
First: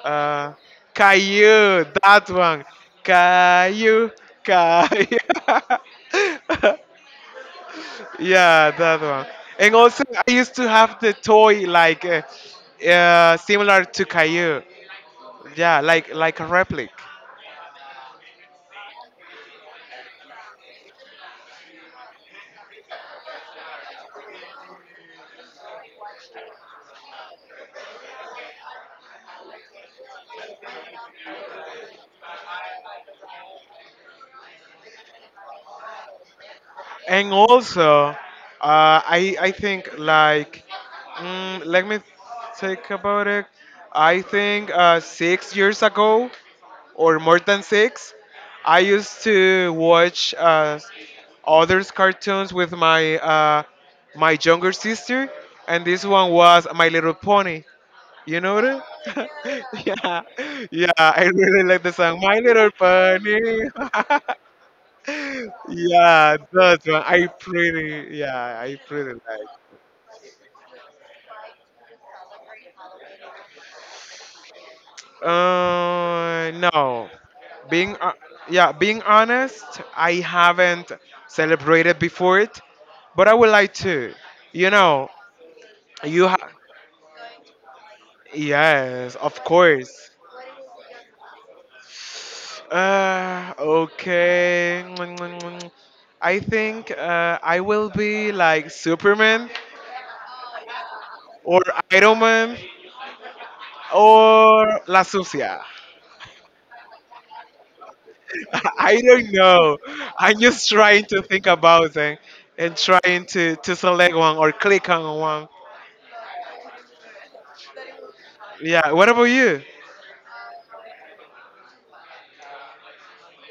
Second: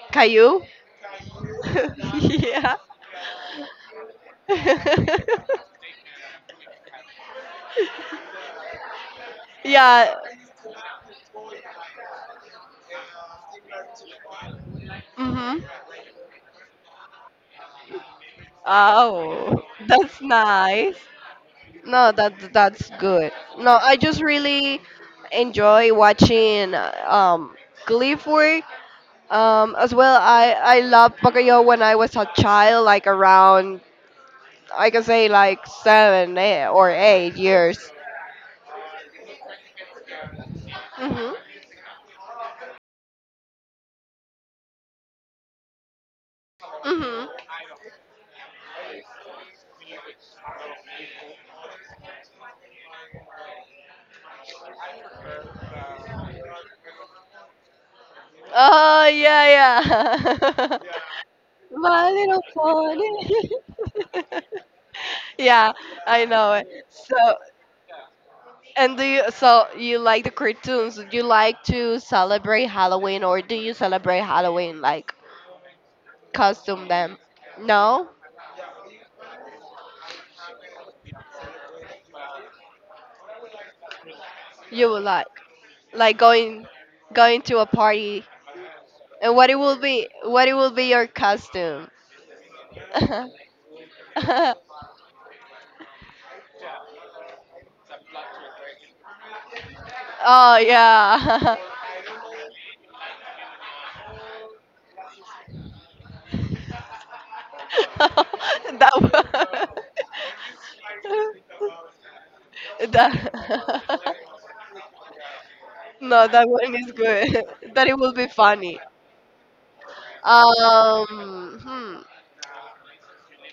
[SPEAKER 2] Uh,
[SPEAKER 1] Caillou?
[SPEAKER 2] Caillou, that one.
[SPEAKER 1] Yeah.
[SPEAKER 2] Caillou, Caillou. yeah, that one. And also
[SPEAKER 1] Yeah.
[SPEAKER 2] I used to have the toy like similar to Caillou.
[SPEAKER 1] Mhm.
[SPEAKER 2] Yeah, like a replica.
[SPEAKER 1] Oh, that's nice. No, that that's good. No, I just really enjoy watching Gleeful. As well, I loved Bakayo when I was a child, like around, I can say, like seven eh, or
[SPEAKER 2] And
[SPEAKER 1] 8 years.
[SPEAKER 2] also I think like
[SPEAKER 1] Mhm.
[SPEAKER 2] mm, let me think about it. I think 6 years ago or
[SPEAKER 1] Mhm.
[SPEAKER 2] more than six, I used to watch others cartoons with my my younger sister, and this one was My Little Pony. You know that?
[SPEAKER 1] Oh yeah,
[SPEAKER 2] yeah,
[SPEAKER 1] yeah.
[SPEAKER 2] yeah. I really like the
[SPEAKER 1] My
[SPEAKER 2] song My
[SPEAKER 1] little
[SPEAKER 2] Little
[SPEAKER 1] pony.
[SPEAKER 2] Pony.
[SPEAKER 1] Yeah, I
[SPEAKER 2] Yeah,
[SPEAKER 1] know
[SPEAKER 2] that
[SPEAKER 1] it.
[SPEAKER 2] one.
[SPEAKER 1] So.
[SPEAKER 2] I pretty. Yeah, I
[SPEAKER 1] And do
[SPEAKER 2] pretty
[SPEAKER 1] you,
[SPEAKER 2] like.
[SPEAKER 1] so you like the cartoons? Do you like to celebrate Halloween, or do you celebrate Halloween like costume
[SPEAKER 2] No.
[SPEAKER 1] them?
[SPEAKER 2] Being
[SPEAKER 1] No,
[SPEAKER 2] yeah, being honest, I haven't celebrated before it, but I would like to. You
[SPEAKER 1] you would
[SPEAKER 2] know,
[SPEAKER 1] like
[SPEAKER 2] you ha-
[SPEAKER 1] going going to a party,
[SPEAKER 2] yes,
[SPEAKER 1] and
[SPEAKER 2] of
[SPEAKER 1] what it will be,
[SPEAKER 2] course.
[SPEAKER 1] what it will be your costume. Oh
[SPEAKER 2] Okay. I think I will be like Superman
[SPEAKER 1] yeah.
[SPEAKER 2] or Iron Man or La Sucia.
[SPEAKER 1] That
[SPEAKER 2] I don't
[SPEAKER 1] one,
[SPEAKER 2] know. I'm just trying to think about them and trying to,
[SPEAKER 1] that,
[SPEAKER 2] select one or click on one.
[SPEAKER 1] no, that one is good. That it will be funny.
[SPEAKER 2] Yeah, what about you?
[SPEAKER 1] Um, hmm.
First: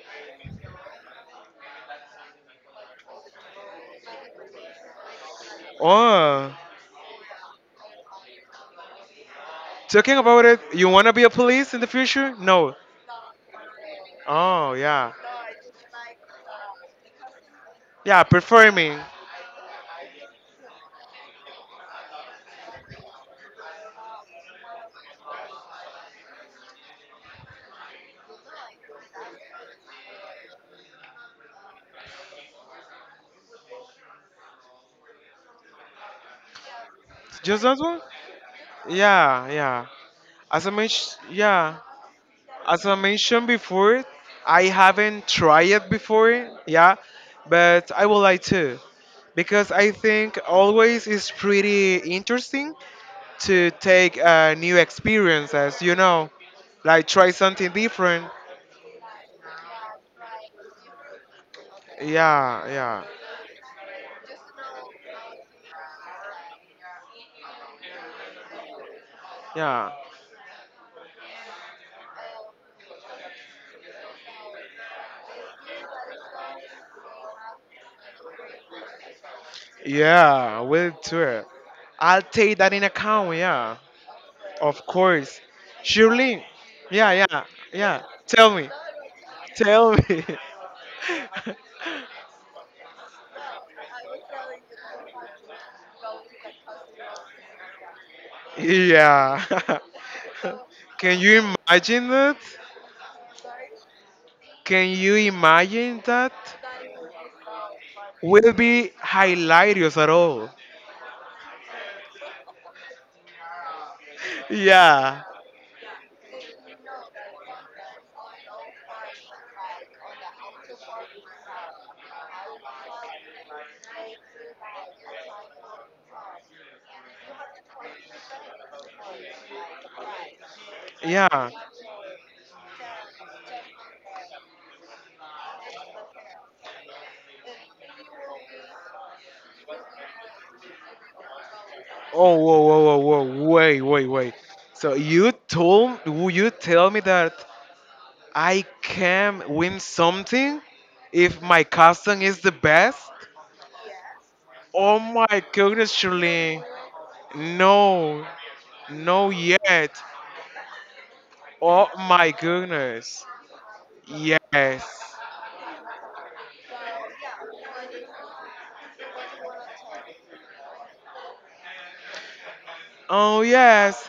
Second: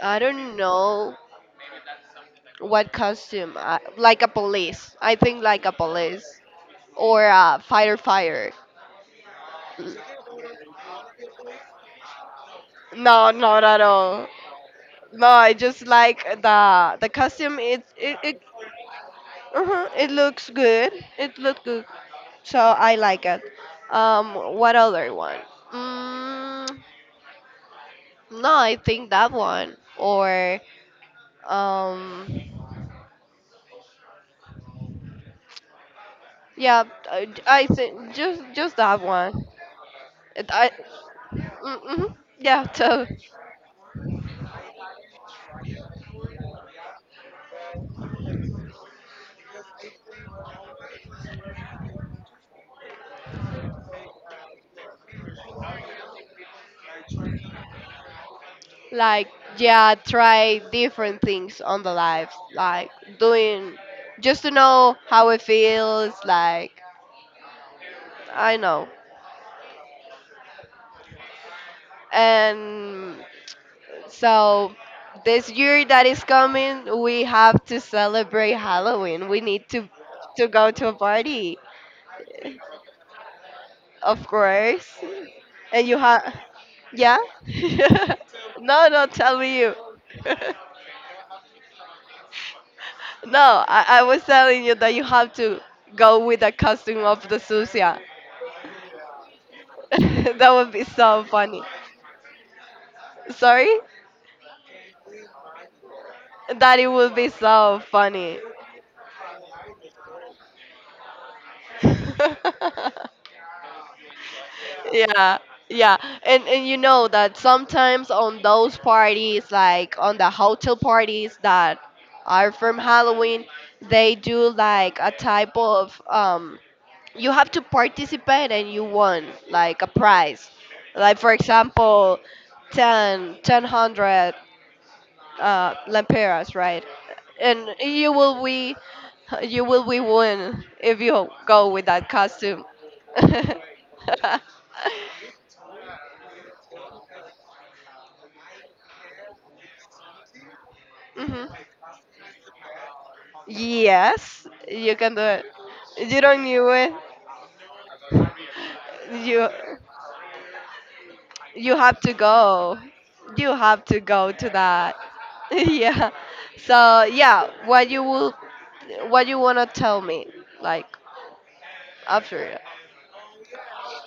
[SPEAKER 1] I don't know what costume. I, like a police. I think like a police
[SPEAKER 2] Oh,
[SPEAKER 1] or a firefighter.
[SPEAKER 2] talking about it, you want to be a police in the future? No.
[SPEAKER 1] No, not at all.
[SPEAKER 2] Oh, yeah.
[SPEAKER 1] No, I just like the costume. It it
[SPEAKER 2] Yeah,
[SPEAKER 1] it,
[SPEAKER 2] performing.
[SPEAKER 1] uh it looks good. It looks good. So I like it. What other one? Mm, no, I think that one or um, yeah. I,
[SPEAKER 2] Just
[SPEAKER 1] I
[SPEAKER 2] that one?
[SPEAKER 1] think just that one.
[SPEAKER 2] Yeah, yeah.
[SPEAKER 1] It,
[SPEAKER 2] As I
[SPEAKER 1] I,
[SPEAKER 2] mentioned, yeah.
[SPEAKER 1] mm-hmm, yeah.
[SPEAKER 2] As I
[SPEAKER 1] So
[SPEAKER 2] mentioned before, I haven't tried it before, yeah, but I would like to because I think always is pretty interesting to take new experiences, you know, like try something different.
[SPEAKER 1] like yeah, try different things on the lives,
[SPEAKER 2] Yeah,
[SPEAKER 1] like
[SPEAKER 2] yeah,
[SPEAKER 1] doing, just to know how it feels like, I know,
[SPEAKER 2] yeah,
[SPEAKER 1] and so this year that is coming, we have to celebrate Halloween, we need to
[SPEAKER 2] yeah,
[SPEAKER 1] go to a
[SPEAKER 2] we'll do it.
[SPEAKER 1] party,
[SPEAKER 2] I'll take that in account, yeah,
[SPEAKER 1] of
[SPEAKER 2] of
[SPEAKER 1] course,
[SPEAKER 2] course.
[SPEAKER 1] and you have
[SPEAKER 2] Surely, yeah,
[SPEAKER 1] yeah.
[SPEAKER 2] yeah, yeah.
[SPEAKER 1] No, no, tell me, you
[SPEAKER 2] Tell me.
[SPEAKER 1] no, I was telling you that you have to go with the costume of the Susia.
[SPEAKER 2] yeah.
[SPEAKER 1] That would be
[SPEAKER 2] Can
[SPEAKER 1] so
[SPEAKER 2] you
[SPEAKER 1] funny.
[SPEAKER 2] imagine that?
[SPEAKER 1] Sorry?
[SPEAKER 2] Can you imagine that?
[SPEAKER 1] That it would be so funny.
[SPEAKER 2] Will be hilarious at all. yeah,
[SPEAKER 1] Yeah, yeah. And you know that sometimes on those parties, like on the hotel parties that are from Halloween, they do like a type of you have to participate and you won like a prize, like for
[SPEAKER 2] yeah.
[SPEAKER 1] example 1,000, lempiras, right, and you will be win if you go with that
[SPEAKER 2] Oh, whoa,
[SPEAKER 1] costume.
[SPEAKER 2] whoa, whoa, whoa, wait, wait, wait. So will you tell me that I can win something if
[SPEAKER 1] Hmm,
[SPEAKER 2] my cousin is the best?
[SPEAKER 1] yes, you
[SPEAKER 2] Oh
[SPEAKER 1] can do
[SPEAKER 2] my
[SPEAKER 1] it.
[SPEAKER 2] goodness,
[SPEAKER 1] You don't
[SPEAKER 2] Shirley.
[SPEAKER 1] knew it.
[SPEAKER 2] No, no
[SPEAKER 1] you
[SPEAKER 2] yet.
[SPEAKER 1] you
[SPEAKER 2] Oh
[SPEAKER 1] have to
[SPEAKER 2] my
[SPEAKER 1] go.
[SPEAKER 2] goodness.
[SPEAKER 1] You have to go to
[SPEAKER 2] Yes.
[SPEAKER 1] that. Yeah. So yeah, what you will, what you wanna tell me, like after, it.
[SPEAKER 2] Oh yes.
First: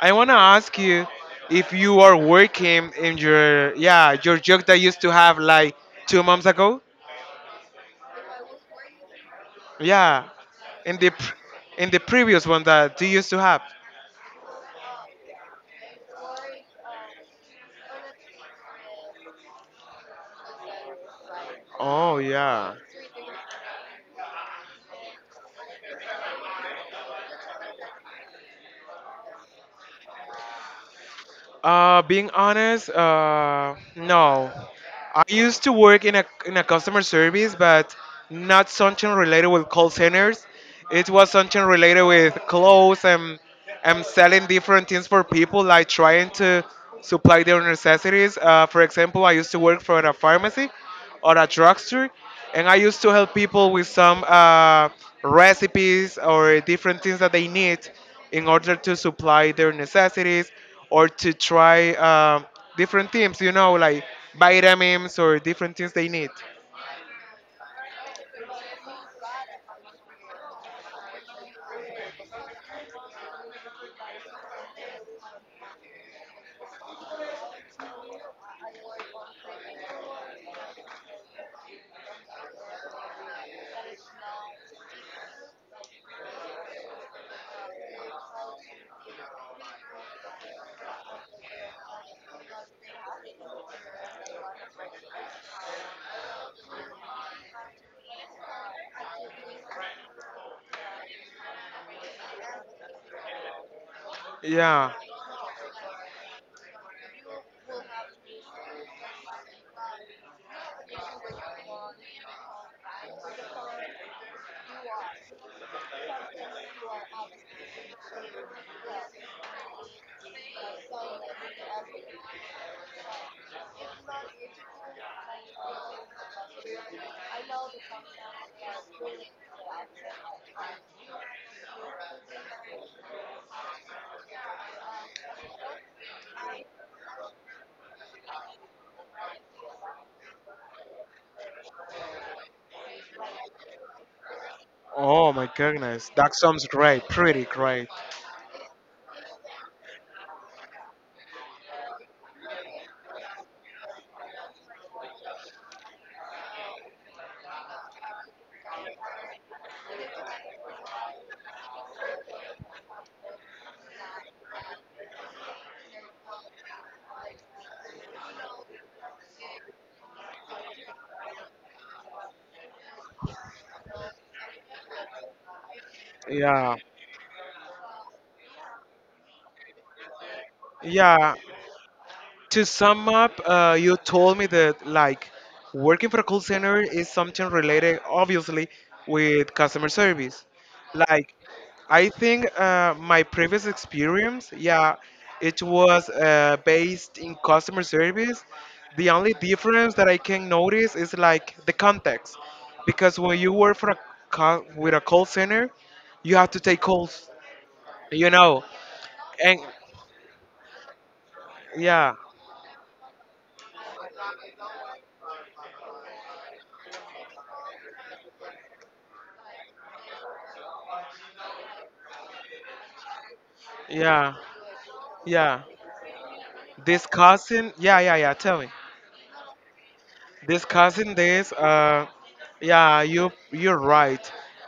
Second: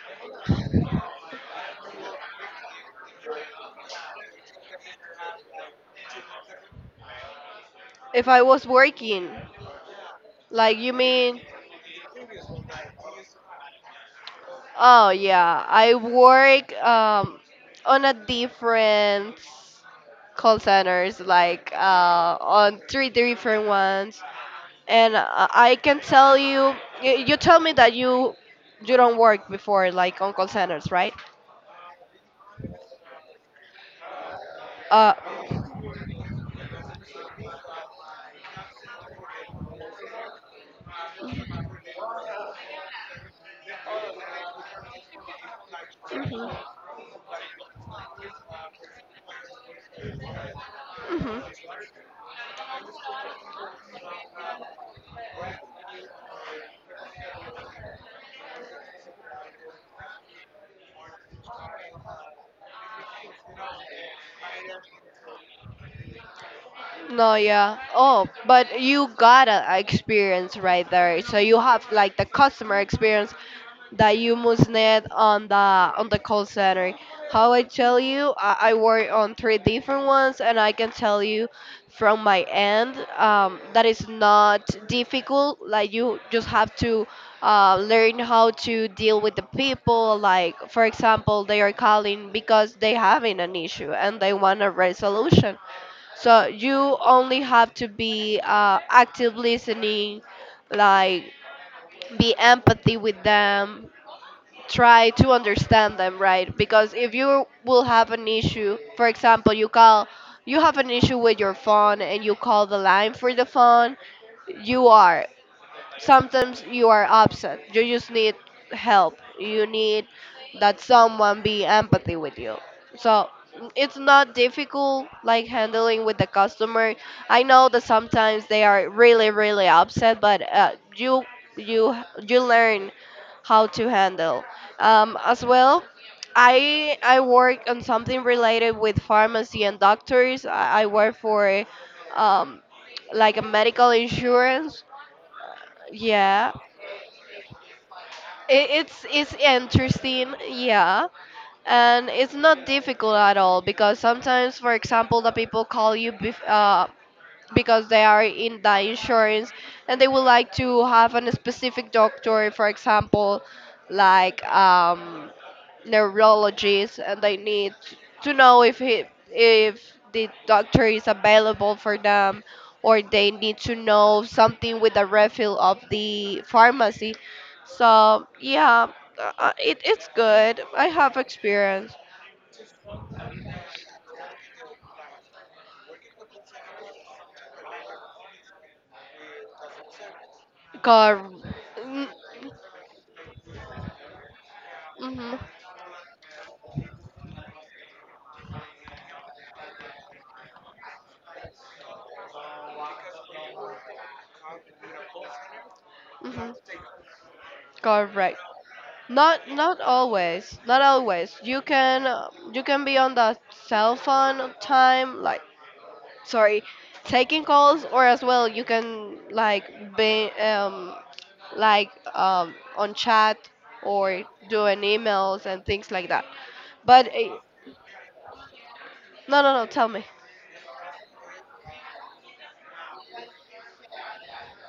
[SPEAKER 2] I wanna ask you if you are working in your yeah your job that you used to have like 2 months ago.
[SPEAKER 1] If I was working,
[SPEAKER 2] Yeah,
[SPEAKER 1] like you
[SPEAKER 2] in the pr-
[SPEAKER 1] mean?
[SPEAKER 2] in the previous one that you used to have.
[SPEAKER 1] Oh yeah, I work on a different call centers, like
[SPEAKER 2] Oh yeah.
[SPEAKER 1] on three different ones, and I can tell you, you tell me that you don't work before like on call centers, right?
[SPEAKER 2] Being honest, no.
[SPEAKER 1] Uh,
[SPEAKER 2] I used to work in a customer service, but not something related with call centers. It was something related with clothes and selling different things for people, like trying
[SPEAKER 1] hmm,
[SPEAKER 2] to supply their necessities. For example, I used to work for a pharmacy or
[SPEAKER 1] hmm.
[SPEAKER 2] a drugstore, and I used to help people with some recipes or different things that they need in order to supply their necessities or to try different things, you know, like vitamins or different things they need.
[SPEAKER 1] No, yeah. Oh, but you got a experience right there. So you have like the customer experience that you must need on the call center. How I tell you, I work on three different ones, and I can tell you from my end that is not difficult. Like you just have to learn how to deal with the people. Like for example, they are calling because they having an issue and they want a resolution. So you only have to be active listening, like be empathy with them,
[SPEAKER 2] Yeah.
[SPEAKER 1] try to understand them, right? Because if you will have an issue, for example, you call, you have an issue with your phone and you call the line for the phone, you are, sometimes you are upset. You just need help. You need that someone be empathy with you. So it's not difficult like handling with the customer. I know that sometimes they are really really upset, but you you learn how to handle. As well, I work on something related with pharmacy and doctors. I work for um, like a medical insurance.
[SPEAKER 2] Oh my goodness, that
[SPEAKER 1] Yeah,
[SPEAKER 2] sounds great, pretty great.
[SPEAKER 1] I- it's interesting, yeah, and it's not difficult at all because sometimes for example the people call you bef- because they are in the insurance and they would like to have a specific doctor, for example, like neurologist and they need to know if he, if the doctor is available for them, or they need to know something with the refill of the
[SPEAKER 2] Yeah.
[SPEAKER 1] pharmacy. So yeah, it's good, I have
[SPEAKER 2] Yeah,
[SPEAKER 1] experience.
[SPEAKER 2] to sum up, you told me that like working for a call center is something related, obviously, with customer service.
[SPEAKER 1] Cor-
[SPEAKER 2] Like,
[SPEAKER 1] mm,
[SPEAKER 2] I think my previous experience, yeah,
[SPEAKER 1] hmm,
[SPEAKER 2] it was based in customer service. The only difference that I can notice is like the context, because when you work for a with a call center, you have to
[SPEAKER 1] hmm,
[SPEAKER 2] take calls, you
[SPEAKER 1] correct,
[SPEAKER 2] know,
[SPEAKER 1] not
[SPEAKER 2] and
[SPEAKER 1] not always, not always
[SPEAKER 2] yeah,
[SPEAKER 1] you can be on the cell phone time like sorry, taking calls, or as well you can like be like on chat, or
[SPEAKER 2] yeah,
[SPEAKER 1] doing emails
[SPEAKER 2] yeah.
[SPEAKER 1] and things like that. But eh,
[SPEAKER 2] Discussing, yeah, yeah, yeah, tell me.
[SPEAKER 1] no, no, no, tell me.
[SPEAKER 2] Discussing this, yeah, you you're right.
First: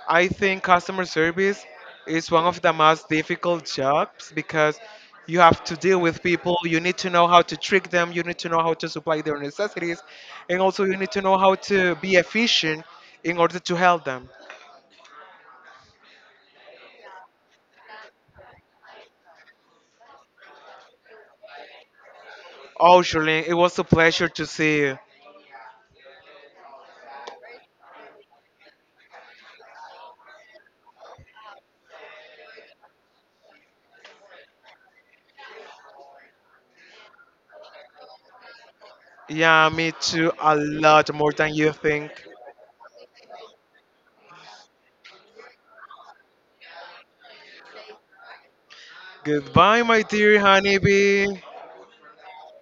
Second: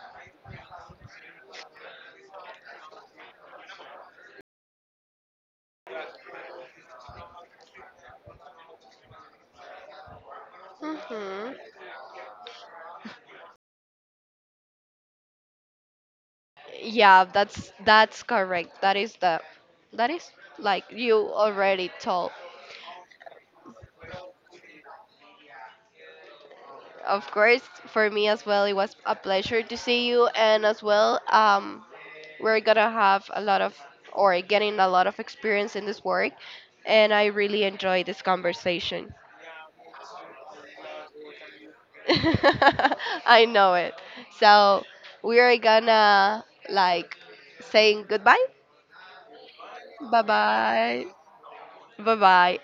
[SPEAKER 2] I think customer service is one of the most difficult jobs because you have to deal with people, you need to know how to trick them, you need to know how to supply their necessities, and also you need to know
[SPEAKER 1] Hmm.
[SPEAKER 2] how to be efficient in order to help them.
[SPEAKER 1] Yeah, that's correct. That is the that is like you already told.
[SPEAKER 2] Oh, Shirley, it was a pleasure to see you.
[SPEAKER 1] Of course, for me as well, it was a pleasure to see you, and as well, we're gonna have a lot of or getting a lot of experience in this work, and I really enjoy this conversation.
[SPEAKER 2] Yeah, me too, a lot more than you think.
[SPEAKER 1] I know it, so we're gonna like saying goodbye.
[SPEAKER 2] Goodbye, my
[SPEAKER 1] Bye
[SPEAKER 2] dear
[SPEAKER 1] bye
[SPEAKER 2] honeybee.
[SPEAKER 1] bye bye